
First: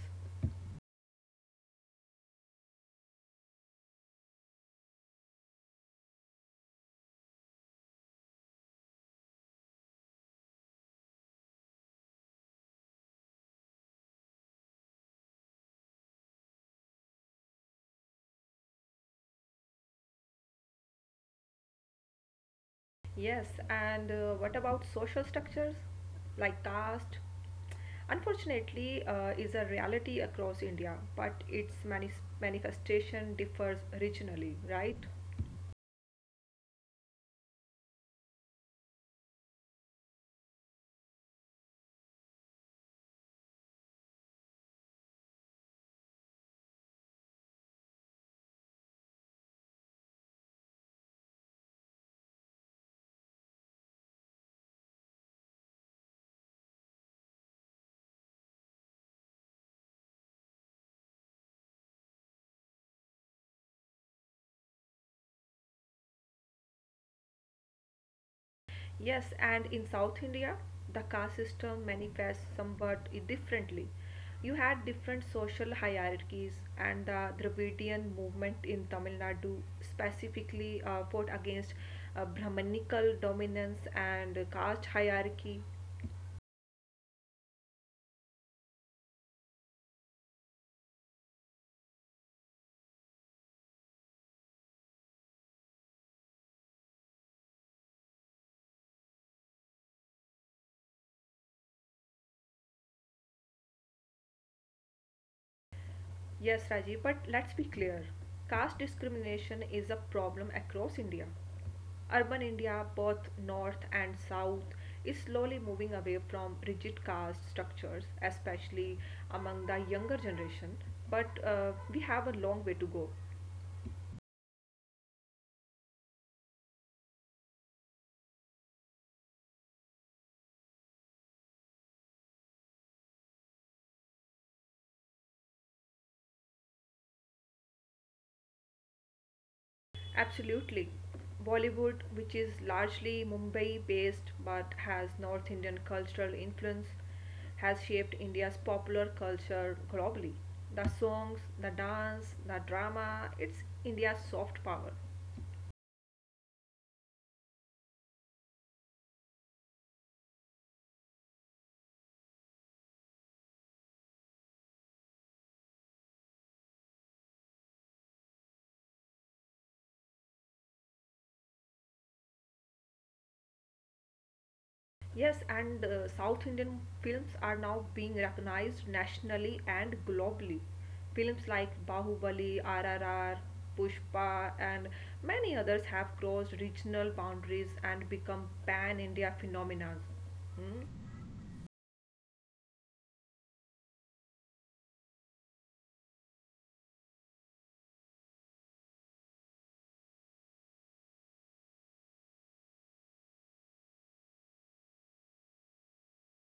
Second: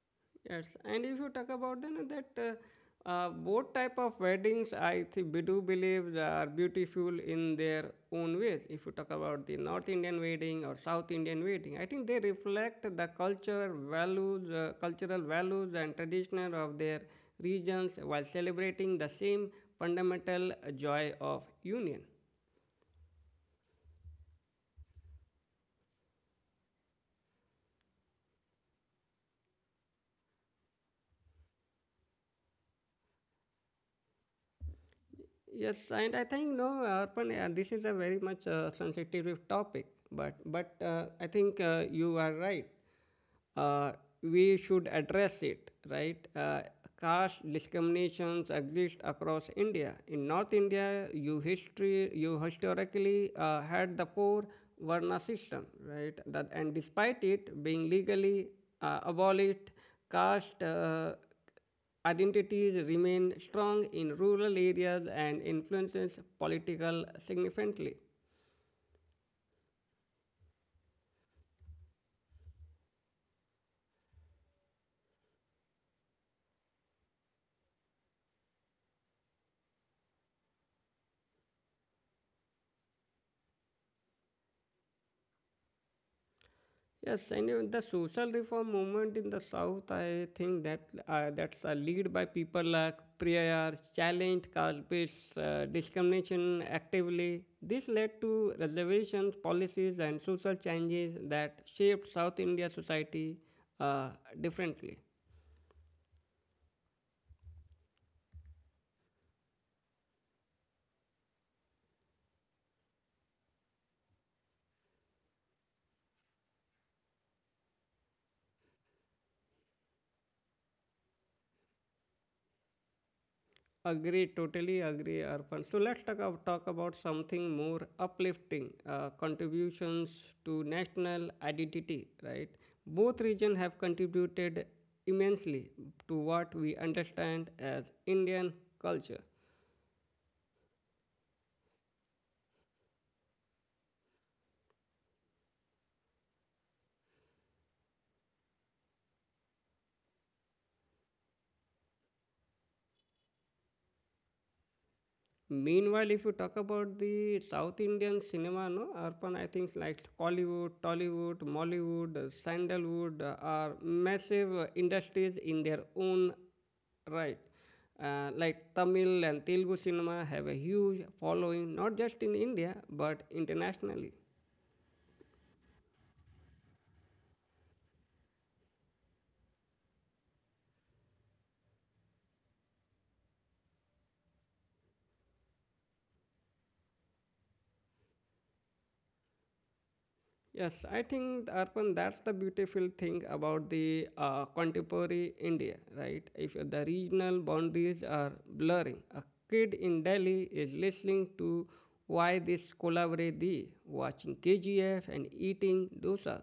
A: Yes, and if you talk about then that both type of weddings, I think we do believe they are beautiful in their own ways. If you talk about the North Indian wedding or South Indian wedding, I think they reflect the culture, values, cultural values and traditional of their regions while celebrating the same fundamental joy of union.
B: Yes, and what about social structures like caste? Unfortunately, is a reality across India, but its manifestation differs regionally, right?
A: Yes, and I think no, Arpan. This is a very much sensitive topic, but I think you are right. Uh, we should address it, right? Caste discriminations exist across India. In North India, you historically had the poor Varna system, right? That and despite it being legally abolished, caste. Identities remain strong in rural areas and influences political significantly.
B: Yes, and in South India, the caste system manifests somewhat differently. You had different social hierarchies, and the Dravidian movement in Tamil Nadu specifically fought against Brahmanical dominance and caste hierarchy.
A: Yes, and the social reform movement in the south, I think that that's led by people like prayers, challenged caste-based discrimination actively. This led to reservations, policies, and social changes that shaped South India society uh, differently.
B: Yes, Rajiv, but let's be clear. Caste discrimination is a problem across India. Urban India, both north and south, is slowly moving away from rigid caste structures, especially among the younger generation. But we have a long way to go.
A: Agree, totally agree, Arpan. So let's talk about something more uplifting contributions to national identity, right? Both regions have contributed immensely to what we understand as Indian culture.
B: Absolutely. Bollywood, which is largely Mumbai based but has North Indian cultural influence, has shaped India's popular culture globally. The songs, the dance, the drama, it's India's soft power.
A: Meanwhile, if you talk about the South Indian cinema, no, urban, I think like Collywood, Tollywood, Mollywood, Sandalwood are massive industries in their own right. Like Tamil and Telugu cinema have a huge following, not just in India but internationally.
B: Yes, and South Indian films are now being recognized nationally and globally. Films like Bahubali, RRR, Pushpa, and many others have crossed regional boundaries and become pan India phenomena.
A: Yes, I think Arpan, that's the beautiful thing about the contemporary India, right? If the regional boundaries are blurring, a kid in Delhi is listening to why this collaborate watching KGF and eating dosas.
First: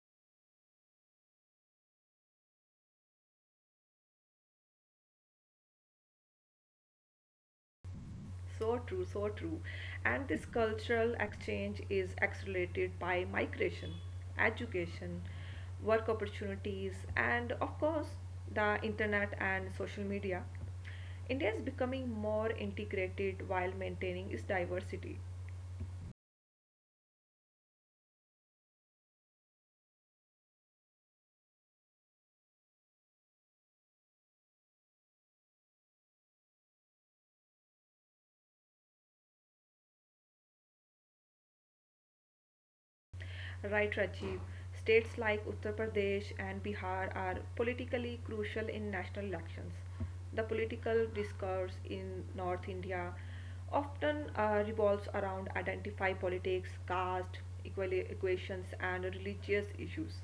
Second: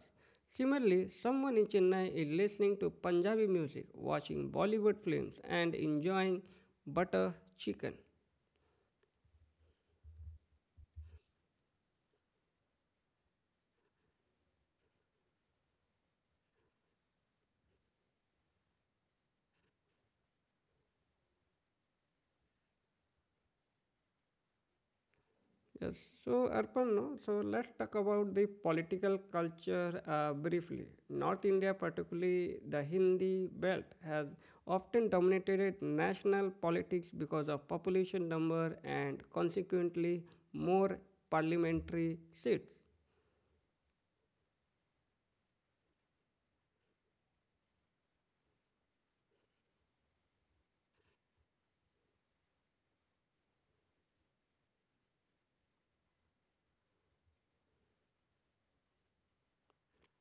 A: Similarly, someone in Chennai is listening to Punjabi music, watching Bollywood films, and enjoying butter chicken.
B: So true, so true. And this cultural exchange is accelerated by migration, education, work opportunities, and of course, the internet and social media. India is becoming more integrated while maintaining its diversity.
A: Yes, so Arpan, no, so let's talk about the political culture briefly. North India, particularly the Hindi belt, has often dominated national politics because of population number and consequently more parliamentary seats.
B: Right, Rajiv. States like Uttar Pradesh and Bihar are politically crucial in national elections. The political discourse in North India often revolves around identity politics, caste equations, and religious issues.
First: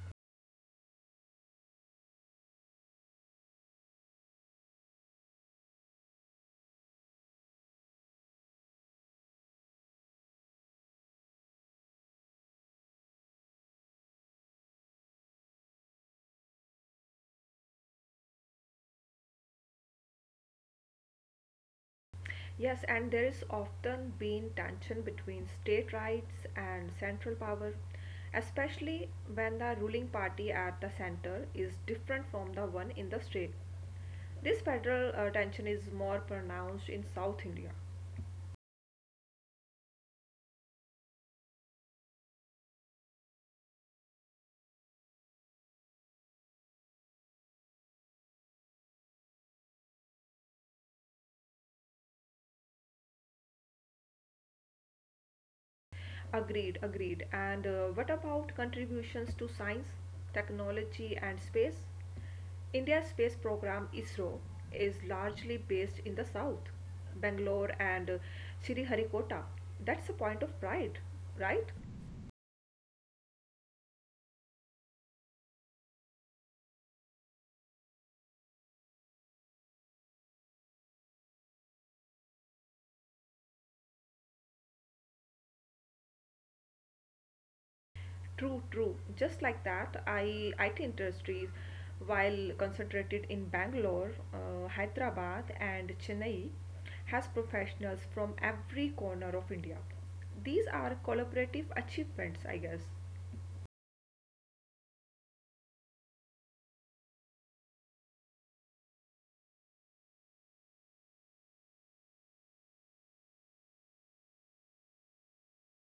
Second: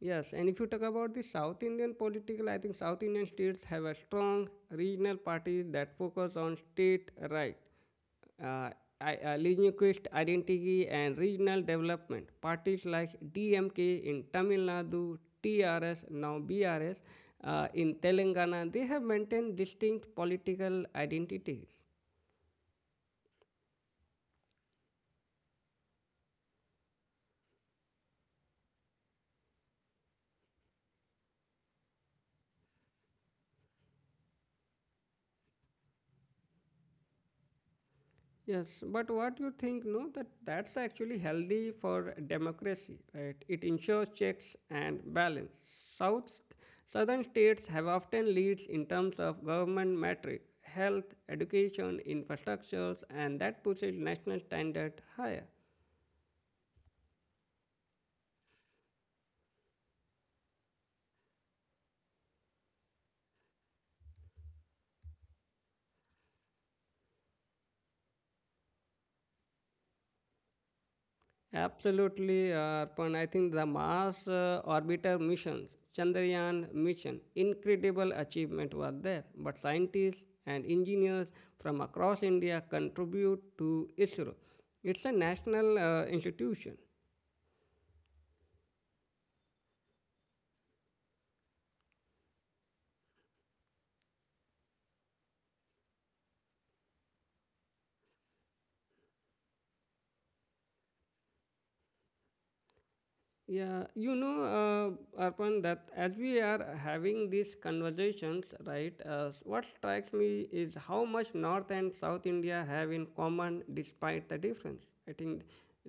A: Yes, and if you talk about the South Indian political, I think South Indian states have a strong regional parties that focus on state right, uh, linguistic identity, and regional development. Parties like DMK in Tamil Nadu, TRS, now BRS in Telangana, they have maintained distinct political identities.
B: Yes, and there is often been tension between state rights and central power, especially when the ruling party at the center is different from the one in the state. This federal tension is more pronounced in South India.
A: Yes, but what you think? No, that's actually healthy for democracy, right? It ensures checks and balance. South Southern states have often leads in terms of government metric, health, education, infrastructures, and that pushes national standard higher.
B: Agreed, agreed. And what about contributions to science, technology, and space? India's space program ISRO is largely based in the south, Bangalore and Sriharikota. That's a point of pride, right?
A: Absolutely, Arpan. I think the Mars orbiter missions, Chandrayaan mission, incredible achievement was there. But scientists and engineers from across India contribute to ISRO. It's a national institution.
B: True, true. Just like that, I IT industries, while concentrated in Bangalore, Hyderabad, and Chennai, has professionals from every corner of India. These are collaborative achievements, I guess.
A: Yeah, Arpan, that as we are having these conversations, right, what strikes me is how much North and South India have in common despite the difference. I think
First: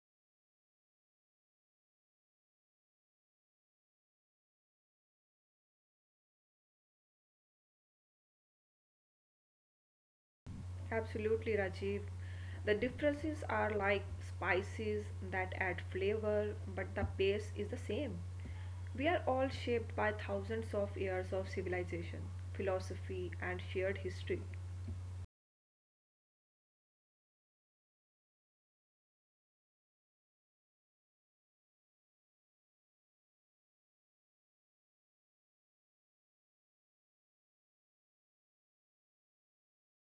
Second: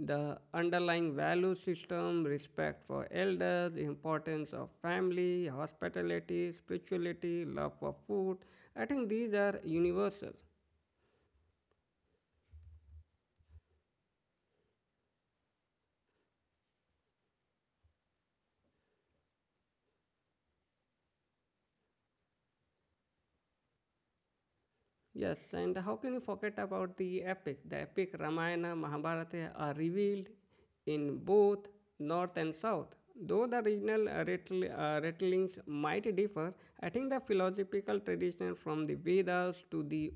A: the underlying value system, respect for elders, importance of family, hospitality, spirituality, love for food, I think these are universal.
B: Absolutely, Rajiv. The differences are like spices that add flavor, but the base is the same. We are all shaped by thousands of years of civilization, philosophy, and shared history.
A: Yes, and how can you forget about the epics? The epic Ramayana, Mahabharata are revealed in both north and south. Though the regional rattlings might differ, I think the philosophical tradition from the Vedas to the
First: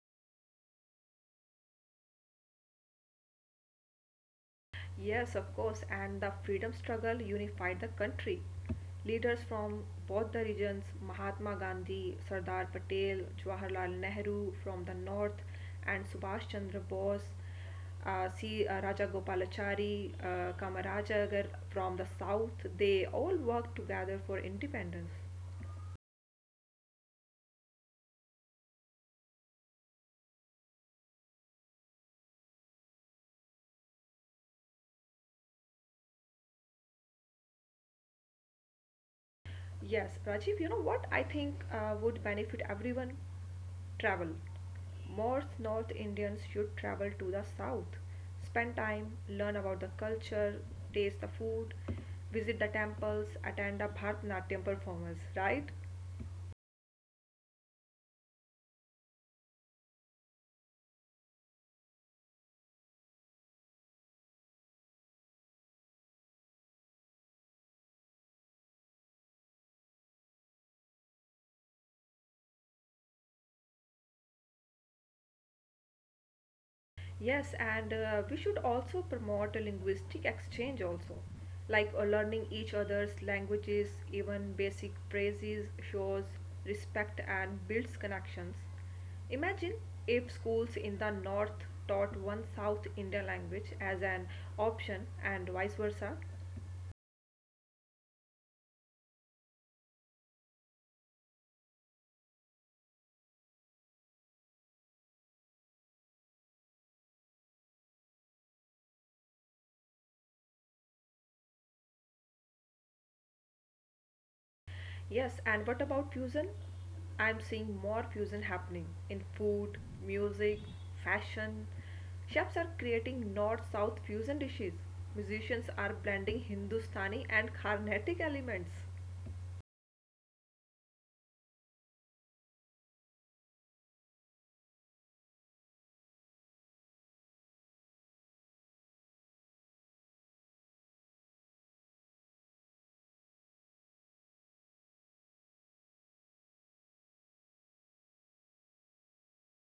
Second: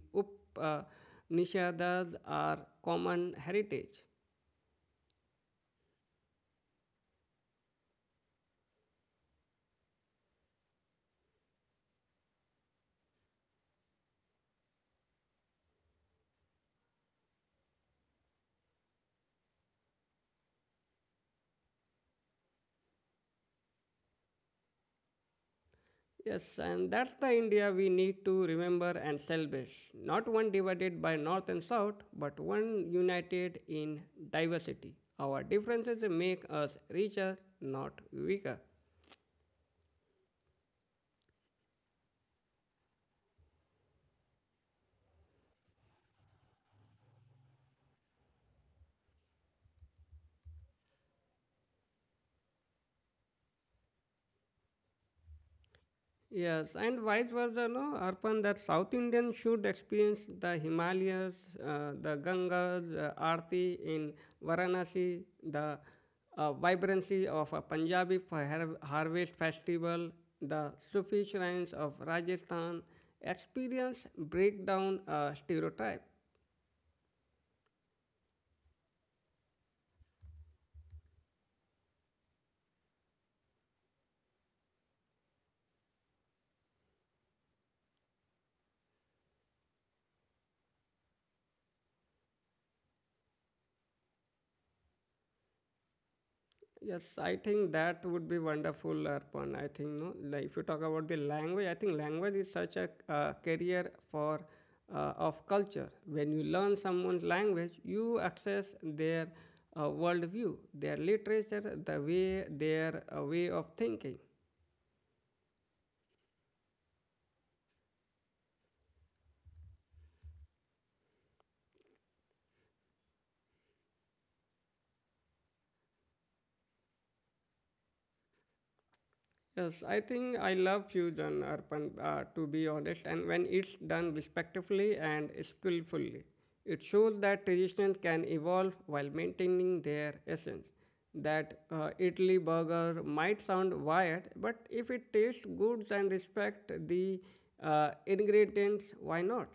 A: Upanishads are common heritage.
B: Yes, of course, and the freedom struggle unified the country. Leaders from both the regions, Mahatma Gandhi, Sardar Patel, Jawaharlal Nehru from the north, and Subhash Chandra Bose, C. Raja Gopalachari, Kamarajagar from the south, they all worked together for independence.
A: Yes, and that's the India we need to remember and celebrate. Not one divided by North and South, but one united in diversity. Our differences make us richer, not weaker.
B: Yes, Rajiv, you know what I think would benefit everyone? Travel. More North Indians should travel to the south, spend time, learn about the culture, taste the food, visit the temples, attend the Bharatanatyam performance, right?
A: Yes, and vice versa, no? Arpan, that South Indians should experience the Himalayas, the Gangas, Aarti in Varanasi, the vibrancy of a harvest festival, the Sufi shrines of Rajasthan, experience breakdown stereotype.
B: Yes, and we should also promote a linguistic exchange also, like learning each other's languages, even basic phrases shows respect and builds connections. Imagine if schools in the north taught one South Indian language as an option and vice versa.
A: Yes, I think that would be wonderful, Arpan. I think no, like if you talk about the language, I think language is such a career for of culture. When you learn someone's language, you access their worldview, their literature, the way their way of thinking.
B: Yes, and what about fusion? I'm seeing more fusion happening in food, music, fashion. Chefs are creating north south fusion dishes. Musicians are blending Hindustani and Carnatic elements.
A: Yes, I think I love fusion urban to be honest, and when it's done respectfully and skillfully, it shows that traditions can evolve while maintaining their essence. That Italy burger might sound wired, but if it tastes good and respect the ingredients, why not?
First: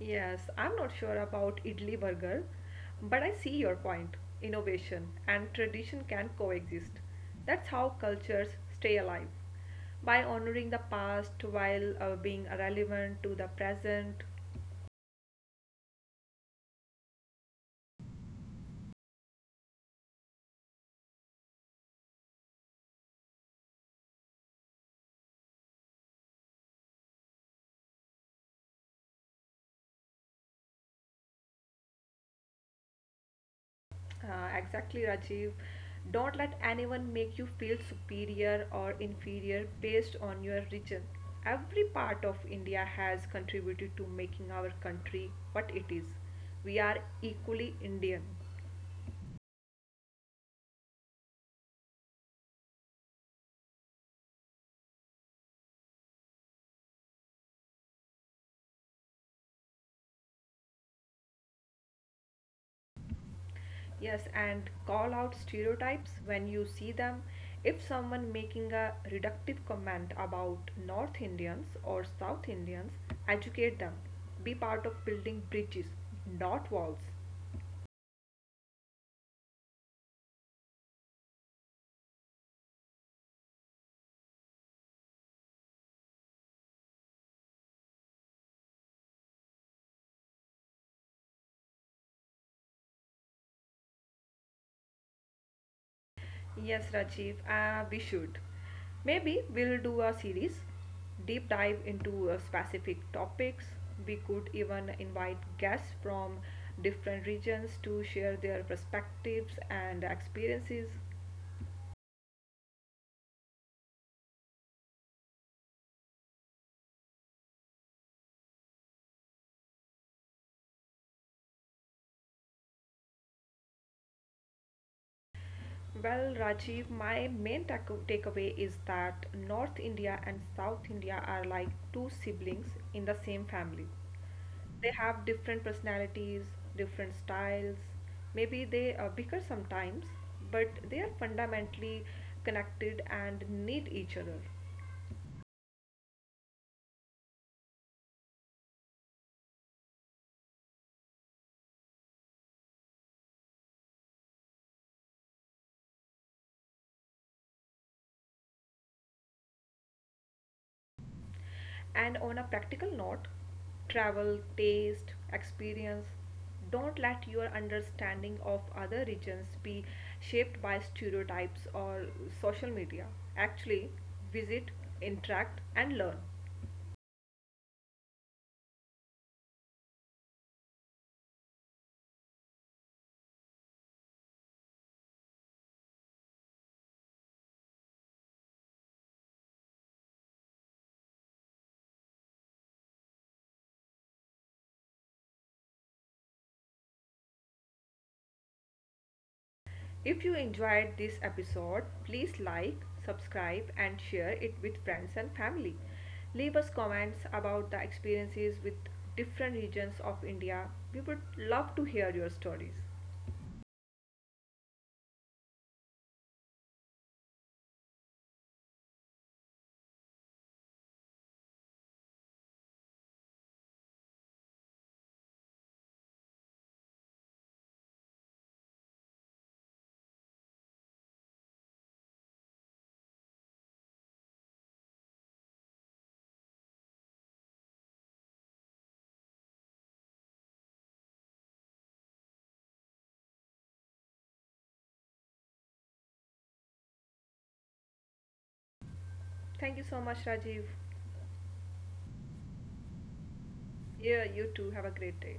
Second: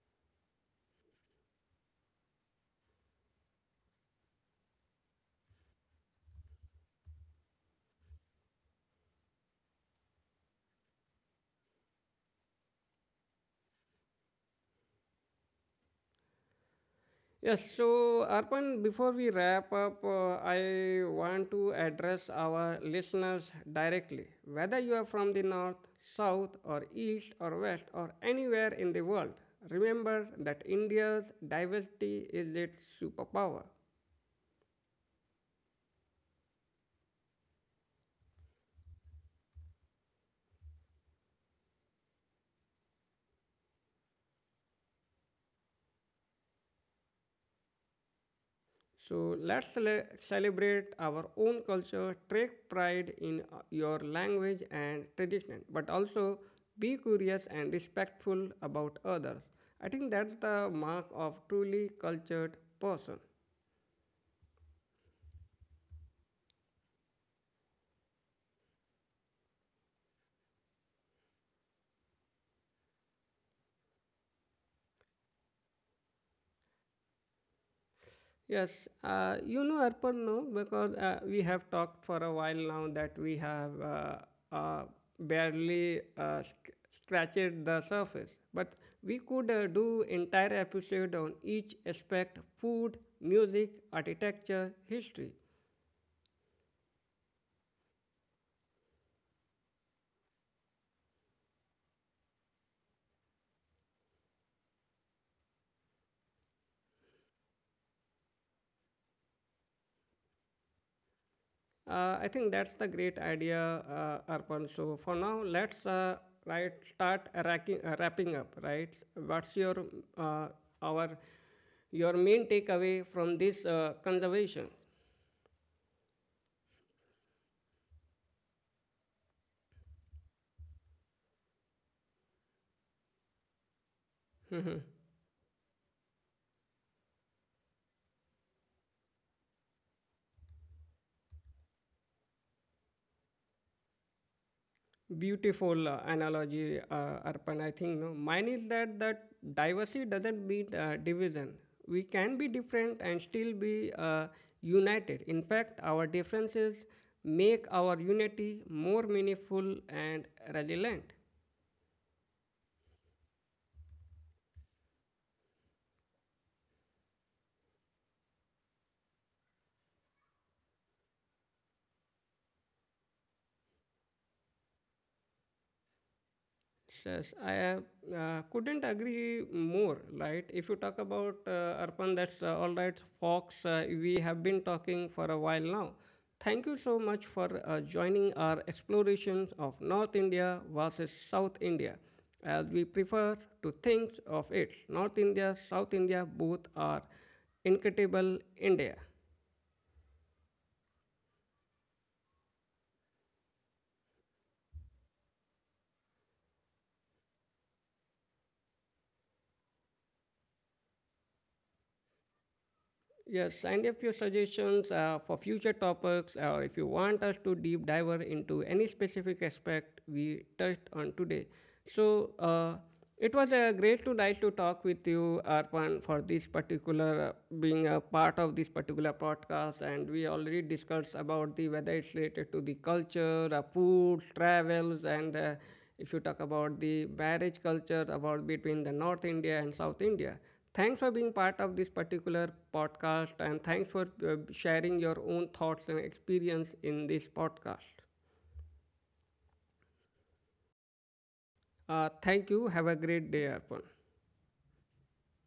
B: Yes, I'm not sure about idli burger, but I see your point. Innovation and tradition can coexist. That's how cultures stay alive by honoring the past while being relevant to the present.
A: Yes, so Arpan, before we wrap up, I want to address our listeners directly. Whether you are from the north, south, or east, or west, or anywhere in the world, remember that India's diversity is its superpower.
B: Exactly, Rajiv. Don't let anyone make you feel superior or inferior based on your region. Every part of India has contributed to making our country what it is. We are equally Indian.
A: So let's celebrate our own culture, take pride in your language and tradition, but also be curious and respectful about others. I think that's the mark of truly cultured person.
B: Yes, and call out stereotypes when you see them. If someone making a reductive comment about North Indians or South Indians, educate them. Be part of building bridges, not walls.
A: Yes, you know Arpan, no, because we have talked for a while now that we have uh, barely scratched the surface. But we could do entire episode on each aspect: food, music, architecture, history.
B: Yes, Rajiv, we should. Maybe we'll do a series, deep dive into specific topics. We could even invite guests from different regions to share their perspectives and experiences.
A: I think that's the great idea, Arpan. So for now, let's wrapping up. Right, what's uh, our your main takeaway from this conservation?
B: Well, Rajiv, my takeaway is that North India and South India are like two siblings in the same family. They have different personalities, different styles. Maybe they bicker sometimes, but they are fundamentally connected and need each other.
A: Beautiful analogy, Arpan. I think no. Mine is that diversity doesn't mean division. We can be different and still be united. In fact, our differences make our unity more meaningful and resilient.
B: And on a practical note, travel, taste, experience, don't let your understanding of other regions be shaped by stereotypes or social media. Actually, visit, interact, and learn.
A: Yes, I couldn't agree more. Right? If you talk about Arpan, that's all right, Fox. We have been talking for a while now. Thank you so much for joining our explorations of North India versus South India, as we prefer to think of it. North India, South India, both are incredible India.
B: If you enjoyed this episode, please like, subscribe, and share it with friends and family. Leave us comments about the experiences with different regions of India. We would love to hear your stories.
A: Yes, and if your suggestions for future topics or if you want us to deep dive into any specific aspect we touched on today. So, uh, it was great tonight to talk with you, Arpan, for this particular being a part of this particular podcast. And we already discussed about the whether it's related to the culture, food, travels, and if you talk about the marriage culture about between the north india and south india, thanks for being part of this particular podcast, and thanks for sharing your own thoughts and experience in this podcast.
B: Thank you so much, Rajiv.
A: Thank you, have a great day, arpan.
B: Yeah, you too. Have a great day.